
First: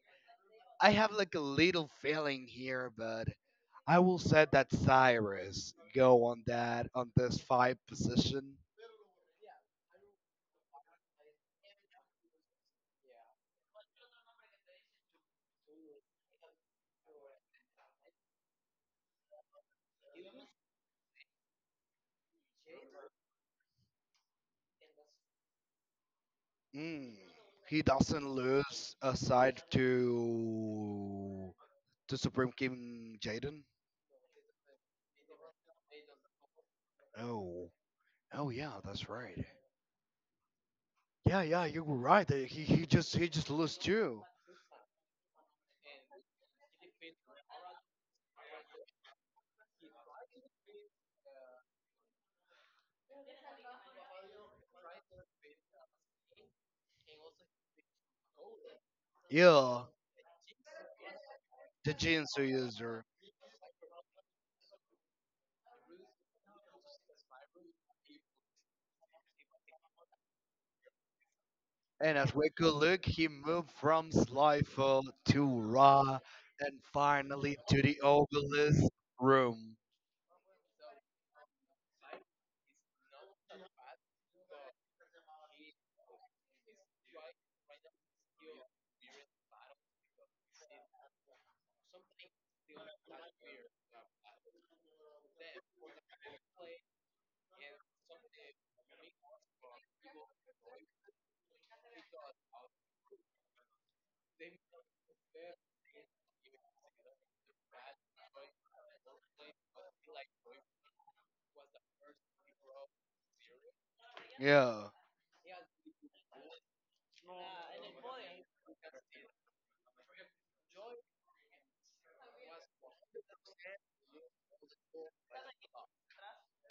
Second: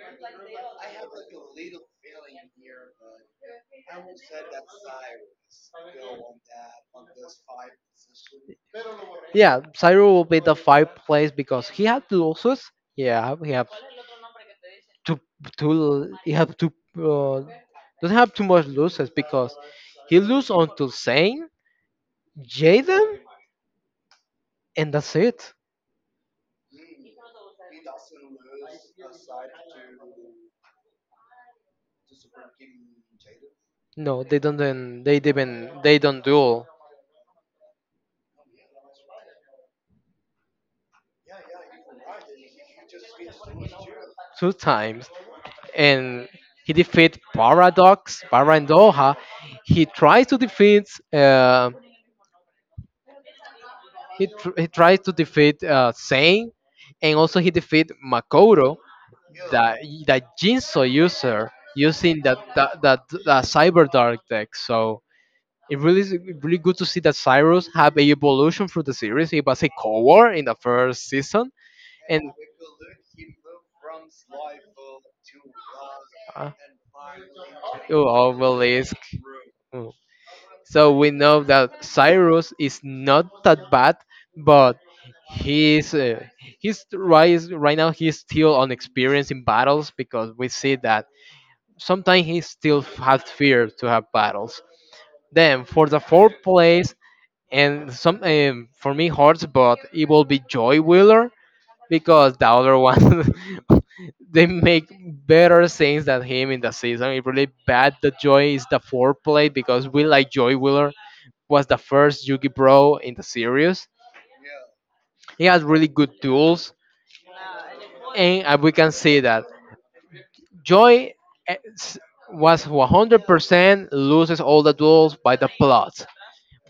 B: I have like a little feeling here, but I will say that Cyrus go on that on this five position.
A: Yeah, Cyril will be the five place because he had two losses. Yeah, two he have two, uh, doesn't have too much losses because he lose on to Zane, Jaden, and that's it.
B: Mm, he doesn't lose aside to. To Supreme King Jaden.
A: No, they don't. Then They didn't. They don't duel
B: Oh, oh yeah, that's right. Yeah, yeah, you were right. He just lost too.
A: two times, and he defeat Paradox, Para and Doha. He tries to defeat. Uh, he tries to defeat, Sane, and also he defeat Makoto, that
B: Yeah,
A: that Jinso user
B: the
A: using
B: Jinsu
A: that,
B: user.
A: that Cyber Dark deck. So. It really is really good to see that Cyrus have a evolution through the series. He was a core in the first season,
B: And
A: and
B: as we could look, he moved from Slifer to Ra,
A: Uh,
B: and finally to the
A: you
B: obelisk
A: obelisk.
B: room.
A: Mm. So we know that Cyrus is not that bad, but he's uh, he's right now he's still unexperienced in battles because we see that sometimes he still has fear to have battles. Then for the fourth place and some for me hurts, but it will be Joy Wheeler because the other one they make better things than him in the season. It's really bad that Joy is the foreplay because we like Joy Wheeler was the first Yugi Bro in the series.
B: Yeah,
A: He has really good tools, and we can see that Joy eh, s- was 100% loses all the duels by the plot,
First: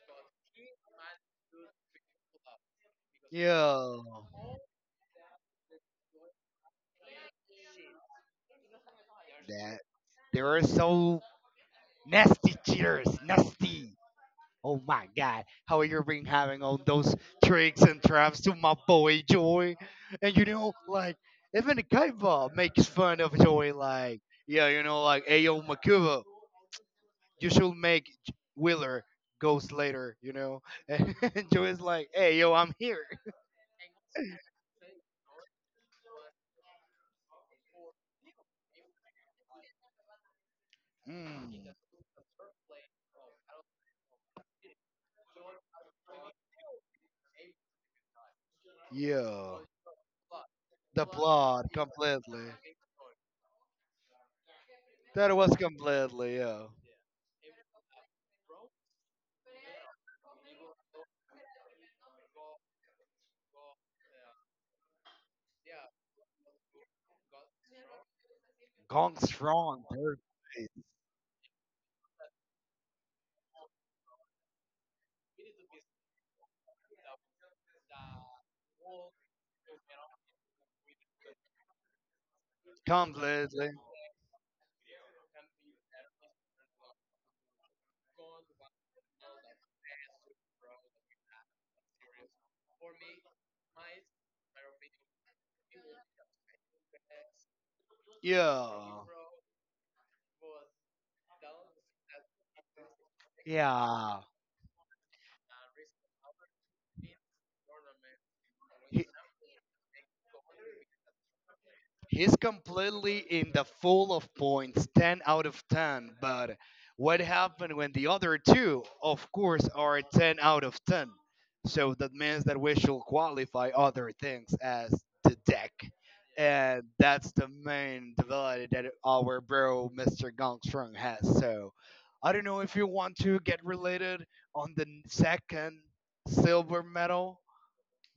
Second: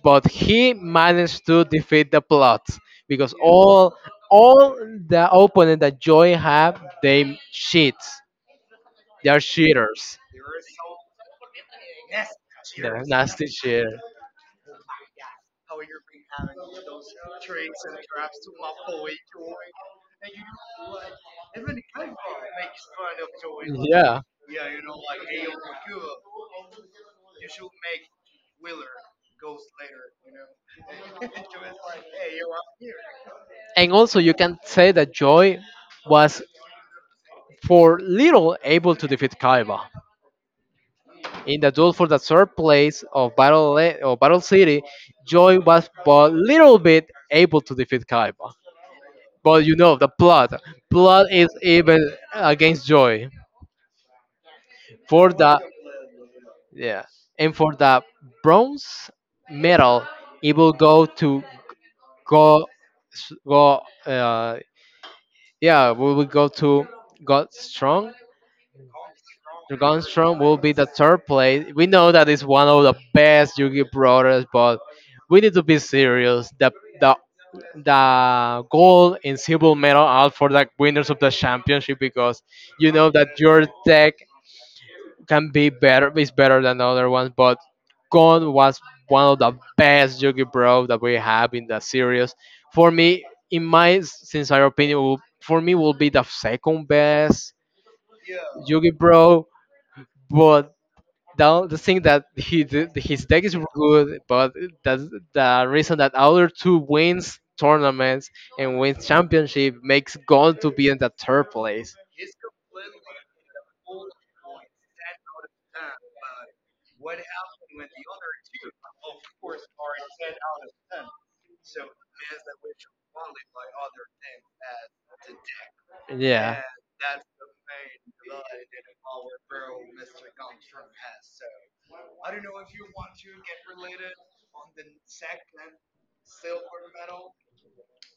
A: but he managed to defeat the plot because all
B: yeah.
A: all the opponent that Joy have they cheats. They are
B: That
A: cheaters.
B: they were so nasty
A: They're
B: cheaters,
A: nasty
B: nasty.
A: cheaters.
B: Oh my God, how you been having all those tricks and traps to my boy Joy? And you know, like, even Kaiba makes fun of Joy, like,
A: Yeah.
B: yeah, you know, like, hey yo, Makuba, you should make Wheeler ghost later, you know? And Joy's like, hey, yo, I'm here.
A: And also, you can say that Joy was for little able to defeat Kaiba. In
B: Mm,
A: the duel for the third place of or Battle City, Joy was but little bit able to defeat Kaiba.
B: yeah,
A: But you know, the blood.
B: the
A: Blood is
B: plot
A: even
B: completely.
A: against Joy. For
B: That was
A: the,
B: completely, yeah.
A: yeah. And for the bronze medal, it will go to Go, Go, uh, yeah, we will go to God Strong.
B: Gone strong,
A: Dragon
B: dude.
A: Strong will be the third place. We know that it's one of the best Yugi brothers, but we need to be serious. The the gold and silver medal out for the winners of the championship because you know that your
B: Completely.
A: deck can be better is better than the other ones, but Gon was one of the best Yugi Bro that we have in the series. For me, in my sincere opinion, will, for me will be the second best Yugi
B: Yeah.
A: Bro, but down the thing that his deck is good,
B: Yeah.
A: but that's the reason that other two wins tournaments and wins
B: He,
A: championship makes Gon to be in the third place.
B: He's completely in the full of points, 10 out of 10. But what happened when the other two, of course, are 10 out of 10? So that means that we should qualify other things as the deck.
A: Yeah.
B: And that's the main development that our bro, Mr. Gongstrong, has. So I don't know if you want to get related on the second silver medal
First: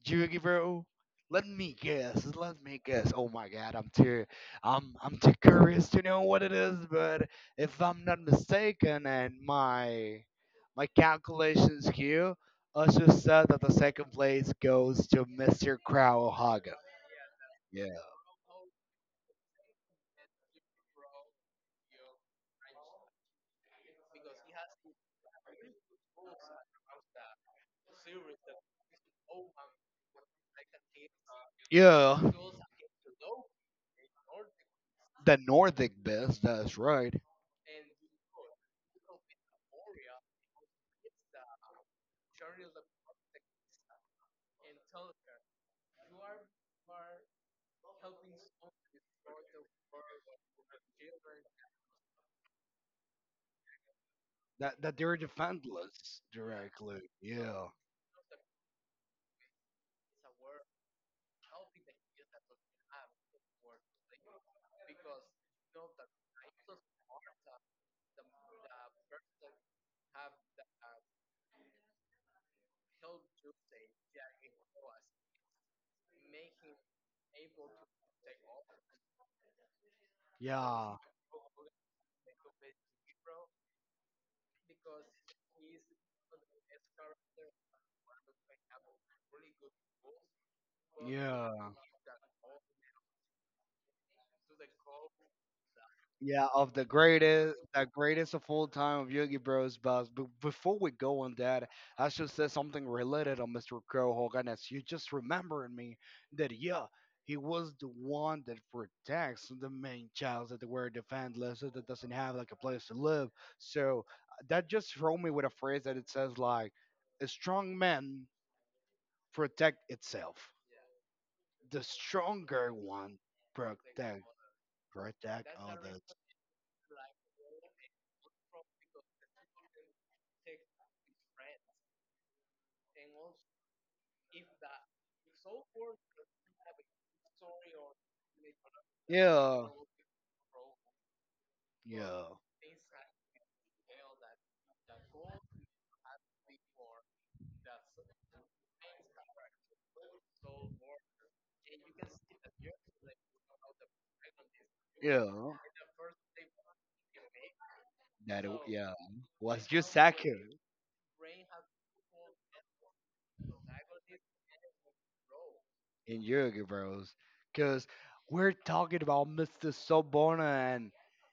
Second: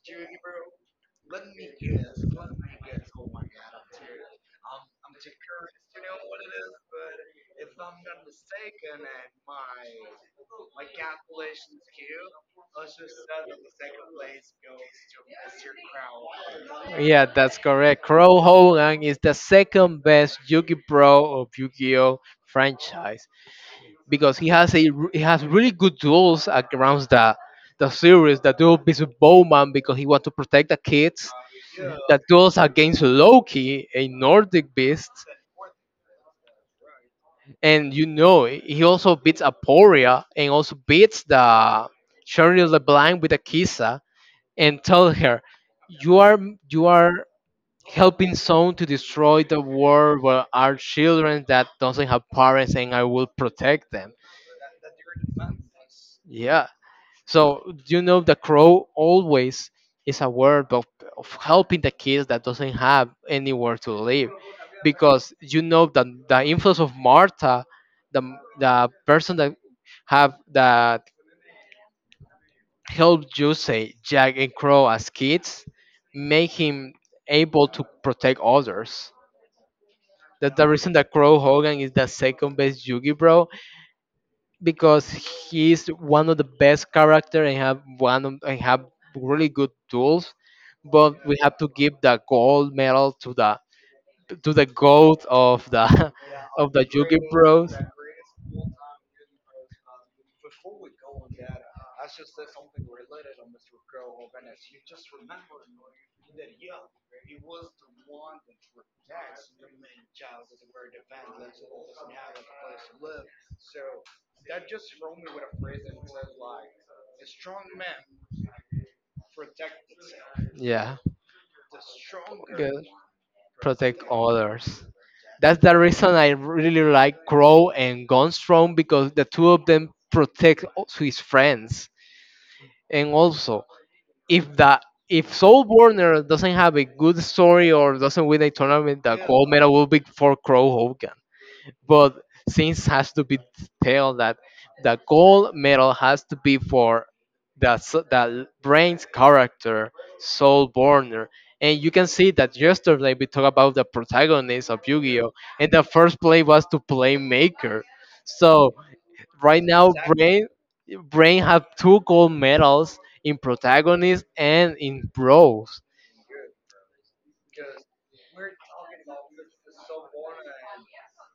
B: Yugi, bro. Let me guess. Oh my God, I'm too curious to know what it is. But if I'm not mistaken, and my calculations here, also said that the second place goes to Mr. Crow Hagen.
A: Yeah, that's
B: Yeah.
A: correct. Crow Hogan is the second best Yugi Pro of Yu-Gi-Oh franchise because he has really good duels around the series. The duel with Bowman because he wants to protect the kids,
B: Yeah.
A: that goes against Loki, a Nordic beast,
B: The Nordic best. That's right.
A: and you know he also beats Aporia and also beats the Shirley LeBlanc with Akisa and tell her, you are you are helping someone to destroy the world where are children that doesn't have parents and I will protect them.
B: That, that they're defenseless
A: Yeah.
B: directly. Yeah.
A: So you know the crow always is aware of helping the kids that doesn't have anywhere to live, because you know that the influence of Martha, the person that have that helped you say Jack and Crow as kids, make him able to protect others. That's the reason
B: Yeah.
A: that Crow Hogan is the second best Yugi bro because he's one of the best character and have one of, and have really good tools, but we
B: Yeah.
A: have to give the gold medal to the goat of the
B: Yeah, of
A: of the Yugi Bros.
B: the greatest of all time of Yogi Bros. But before we go on that, I should say something related on Mr. Crow Hogan. As you just remembering me that yeah, he was the one that protects the main child that were defenseless so that doesn't have like a place to live. So that just throw me with a phrase that it says like a strong man protect itself,
A: Yeah.
B: the stronger
A: Good.
B: one
A: Protect
B: protect.
A: others.
B: Right that
A: That's
B: all
A: the
B: the,
A: reason I really like Crow and Gunstrom because the two of them protect his friends. And also, if the if Soul Borner doesn't have a good story or doesn't win a tournament, the gold
B: yeah.
A: medal will be for Crow Hogan. But
B: Yeah.
A: since has to be tell that the gold medal has to be for the the brain's character Soul Borner. And you can see that yesterday we talked about the protagonist of
B: Yeah.
A: Yu-Gi-Oh! And the first play was to play Maker.
B: That it-
A: So
B: yeah.
A: right
B: Was you
A: now, Brain
B: second
A: Brain have two gold medals in protagonist and in bros.
B: in Yoga Bros? Cause we're talking about Mr. Sobona and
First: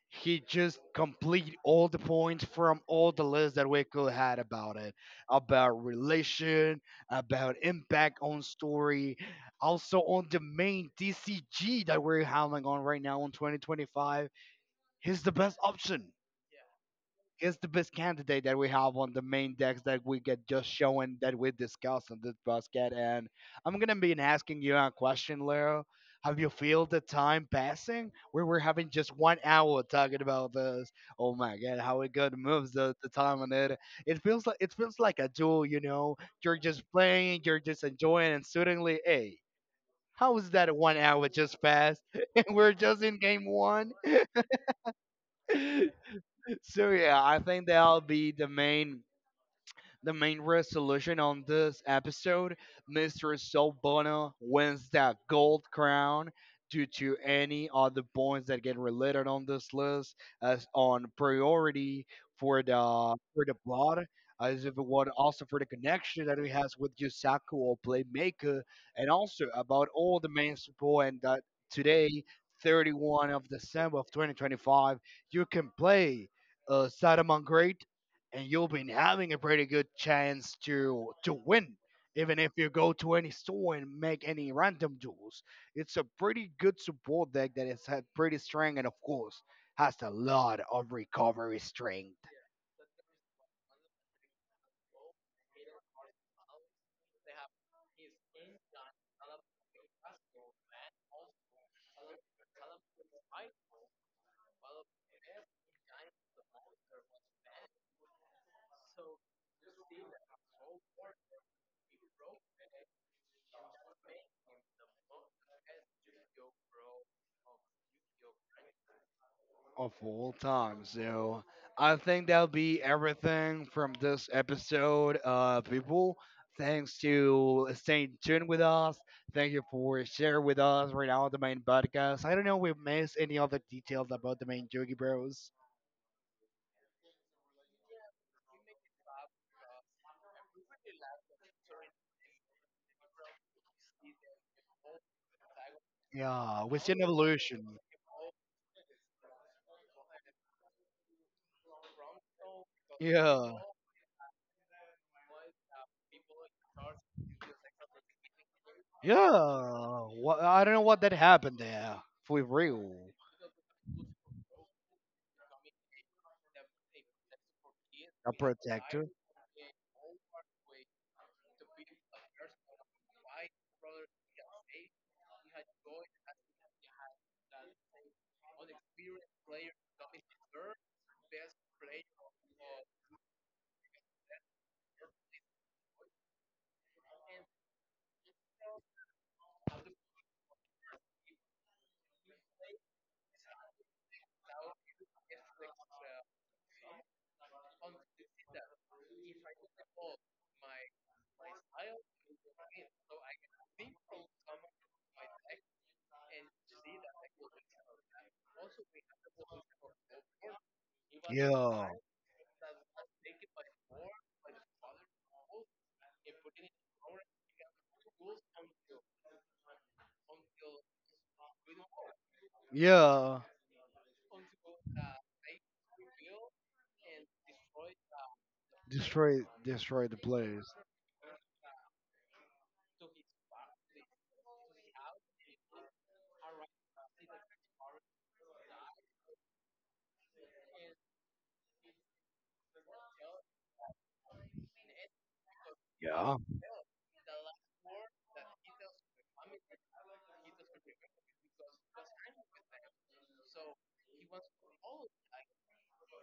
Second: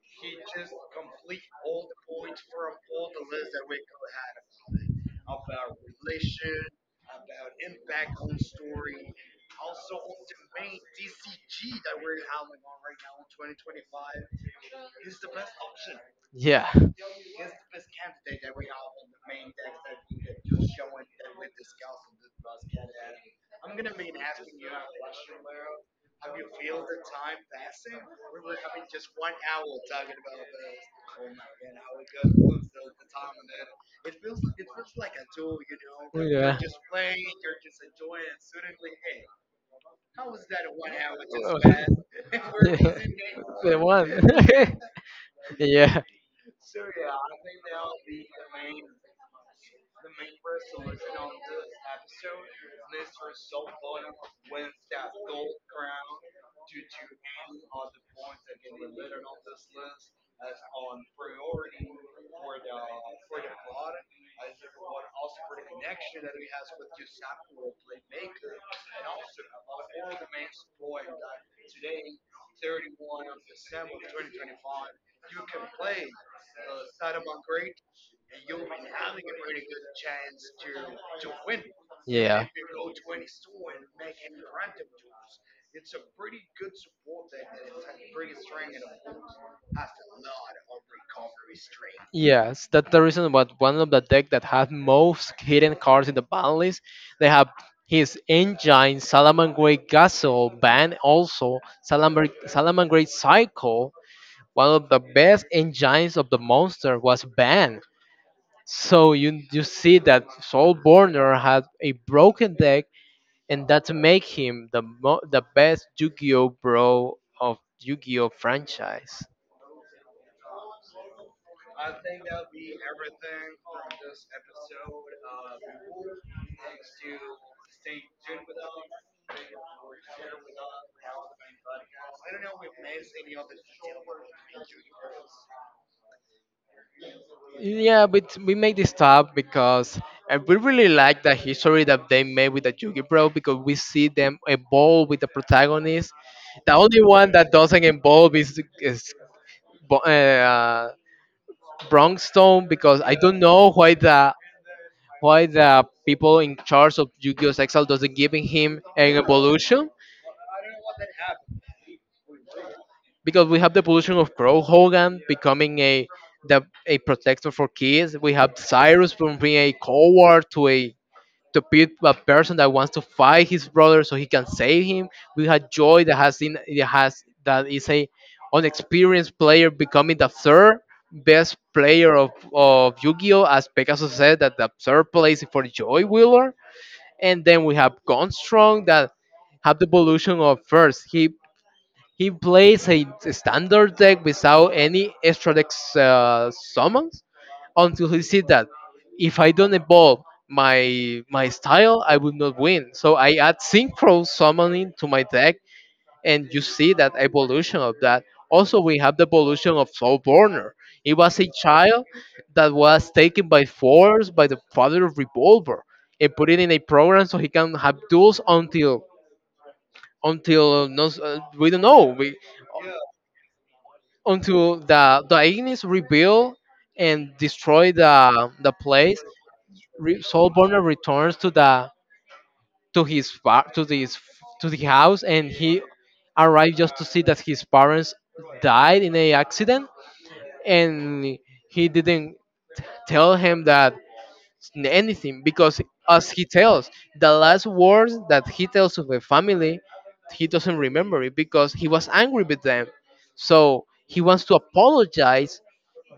B: he just complete all the points from all the lists that we could had about it. About relation, about impact on story, also on the main DCG that we're handling on right now in 2025. He's the best option.
A: Yeah.
B: He's the best candidate that we have on the main decks that we get just showing that we discussed on this basket. And I'm gonna be asking you a question, Leo. Have you feel the time passing? We were having just 1 hour talking about this. Oh my god, how it good moves the time on it. It feels like a duel, you know.
A: Yeah.
B: You're just enjoying, and suddenly, hey, how is that 1 hour just passed? And
A: yeah.
B: we're just in game one.
A: The yeah.
B: So yeah, I think that'll be the main resolution on this episode, Mr. Sol wins that gold crown due to any other points that get related on this list as on priority for the plot, as if it would also for the connection that he has with Yusaku or Playmaker, and also about all the main support and that today, 31st of December of 2025, you can play Saruman and you've been having a pretty good chance to win. Even
A: Yeah.
B: if you go to any store and make any random duels, it's a pretty good support deck that has had pretty strong and of course has a lot of recovery strength
A: Yes, that's the reason why one of the deck that have most hidden cards in the ban list. They have his engine, Salaman Great Gasol ban, also Salaman Great Cycle, one of the best engines of the monster was banned. So you see that Soulborner had a broken deck, and that make him the the best Yu-Gi-Oh bro of Yu-Gi-Oh franchise.
B: of all time. So I think that'll be everything from this episode, people. Thanks to staying tuned with us. Thank you for sharing with us right now the main podcast. I don't know if we missed any other details about the main Yogi Bros.
A: Yeah, but we made this stop because we really like the history that they made with the Yugi Bro because we see them evolve with the protagonist.
B: Yeah,
A: The
B: within
A: only one that
B: evolution.
A: doesn't evolve is Bo- uh, Bronxstone because I don't
B: Yeah.
A: know why the people in charge of Yu-Gi-Oh! Exile doesn't giving him an evolution
B: Yeah. What, I don't know what that happened there. For real.
A: because we have the evolution of Crow Hogan becoming a the, a protector for kids.
B: A
A: We have
B: protector.
A: Cyrus from being a coward to a to be a person that wants to fight his brother so he can save him. We had Joy that has in it has that is a unexperienced player becoming the third best player of Yu-Gi-Oh! As Pegasus said that the third place is for Joy Wheeler. And then we have Gunstrong that have the evolution of first. He plays a standard deck without any extra deck summons until he said that if I don't evolve my style, I will not win. So I add synchro summoning to my deck, and you see that evolution of that. Also, we have the evolution of Soulborner. It was a
B: Yeah.
A: child that was taken by force by the father of Revolver and put it in a program so he can have duels until we don't know we,
B: Yeah.
A: until the Ignis rebuild and destroy the place,
B: Destroy the place.
A: Soulburner returns to the to his to the house, and he arrived just to see that his parents died in a accident, and he didn't tell him that anything because
B: Yeah.
A: as he tells the last words that he tells of the family, he doesn't remember it because he was angry with them, so he wants to apologize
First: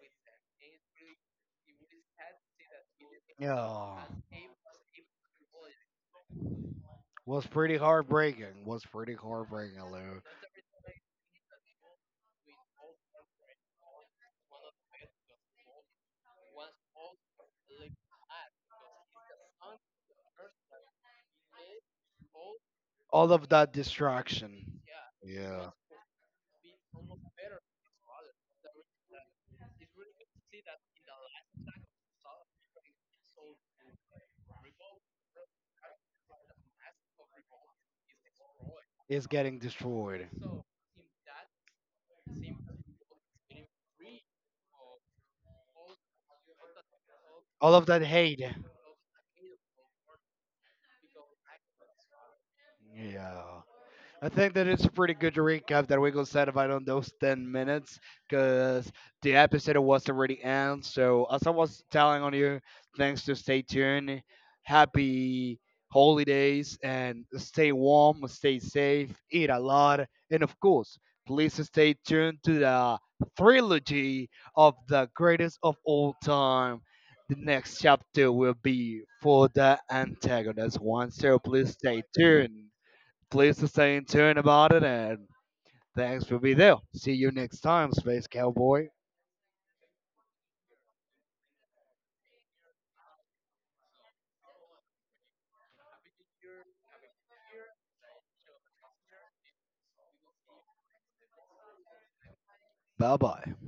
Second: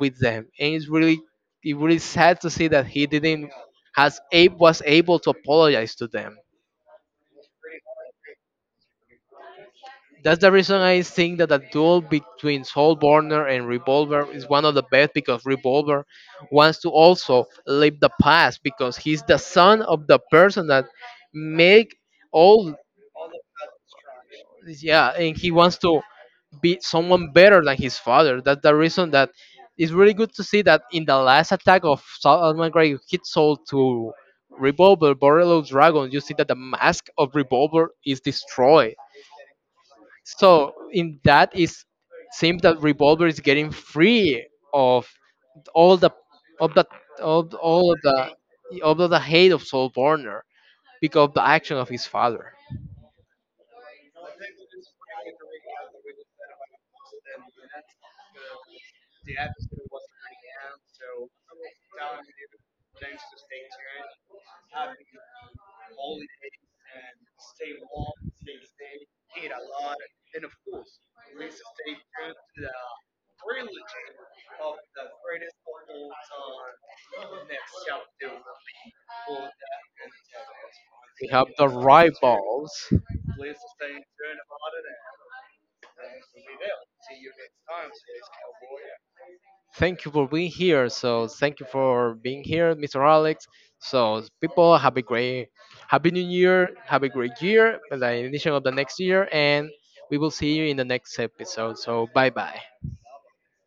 A: with them, and it's really it really sad to see that he didn't
B: Yeah.
A: has abe was able to apologize to them.
B: Was pretty heartbreaking, Lou.
A: That's the reason I think that the duel between Soul Burner and Revolver is one of the best because Revolver wants to also live the past because he's the son of the person that make all,
B: All of that distraction
A: yeah, and he wants to be someone better than his father. That's the reason that it's really good to see that in the last attack of Solomon Grey hit Soul to Revolver Borrello Dragon, you see that the mask of Revolver is destroyed.
B: is getting destroyed.
A: So in that is seems that Revolver is getting free of all the of
B: All of
A: all
B: that hate.
A: of the hate of Soul Burner because of the action of his father.
B: Yeah. I think that it's a pretty good recap that we could satisfied on those 10 minutes because the episode was already end. So, as I was telling on you, thanks to stay tuned. Happy holidays and stay warm, stay safe, eat a lot. And of course, please stay tuned to the trilogy of the greatest of all time. The next chapter will be for the antagonist one.
A: We
B: So,
A: have the
B: please stay tuned.
A: rivals.
B: Please to stay in tune about it, and thanks for being there. See you next time, Space Cowboy.
A: Thank you for being here. So thank you for being here, Mr. Alex. So people have a great happy new year. Have a great year, the initial of the next year, and we will see you in the next episode. So bye bye.
B: Bye bye.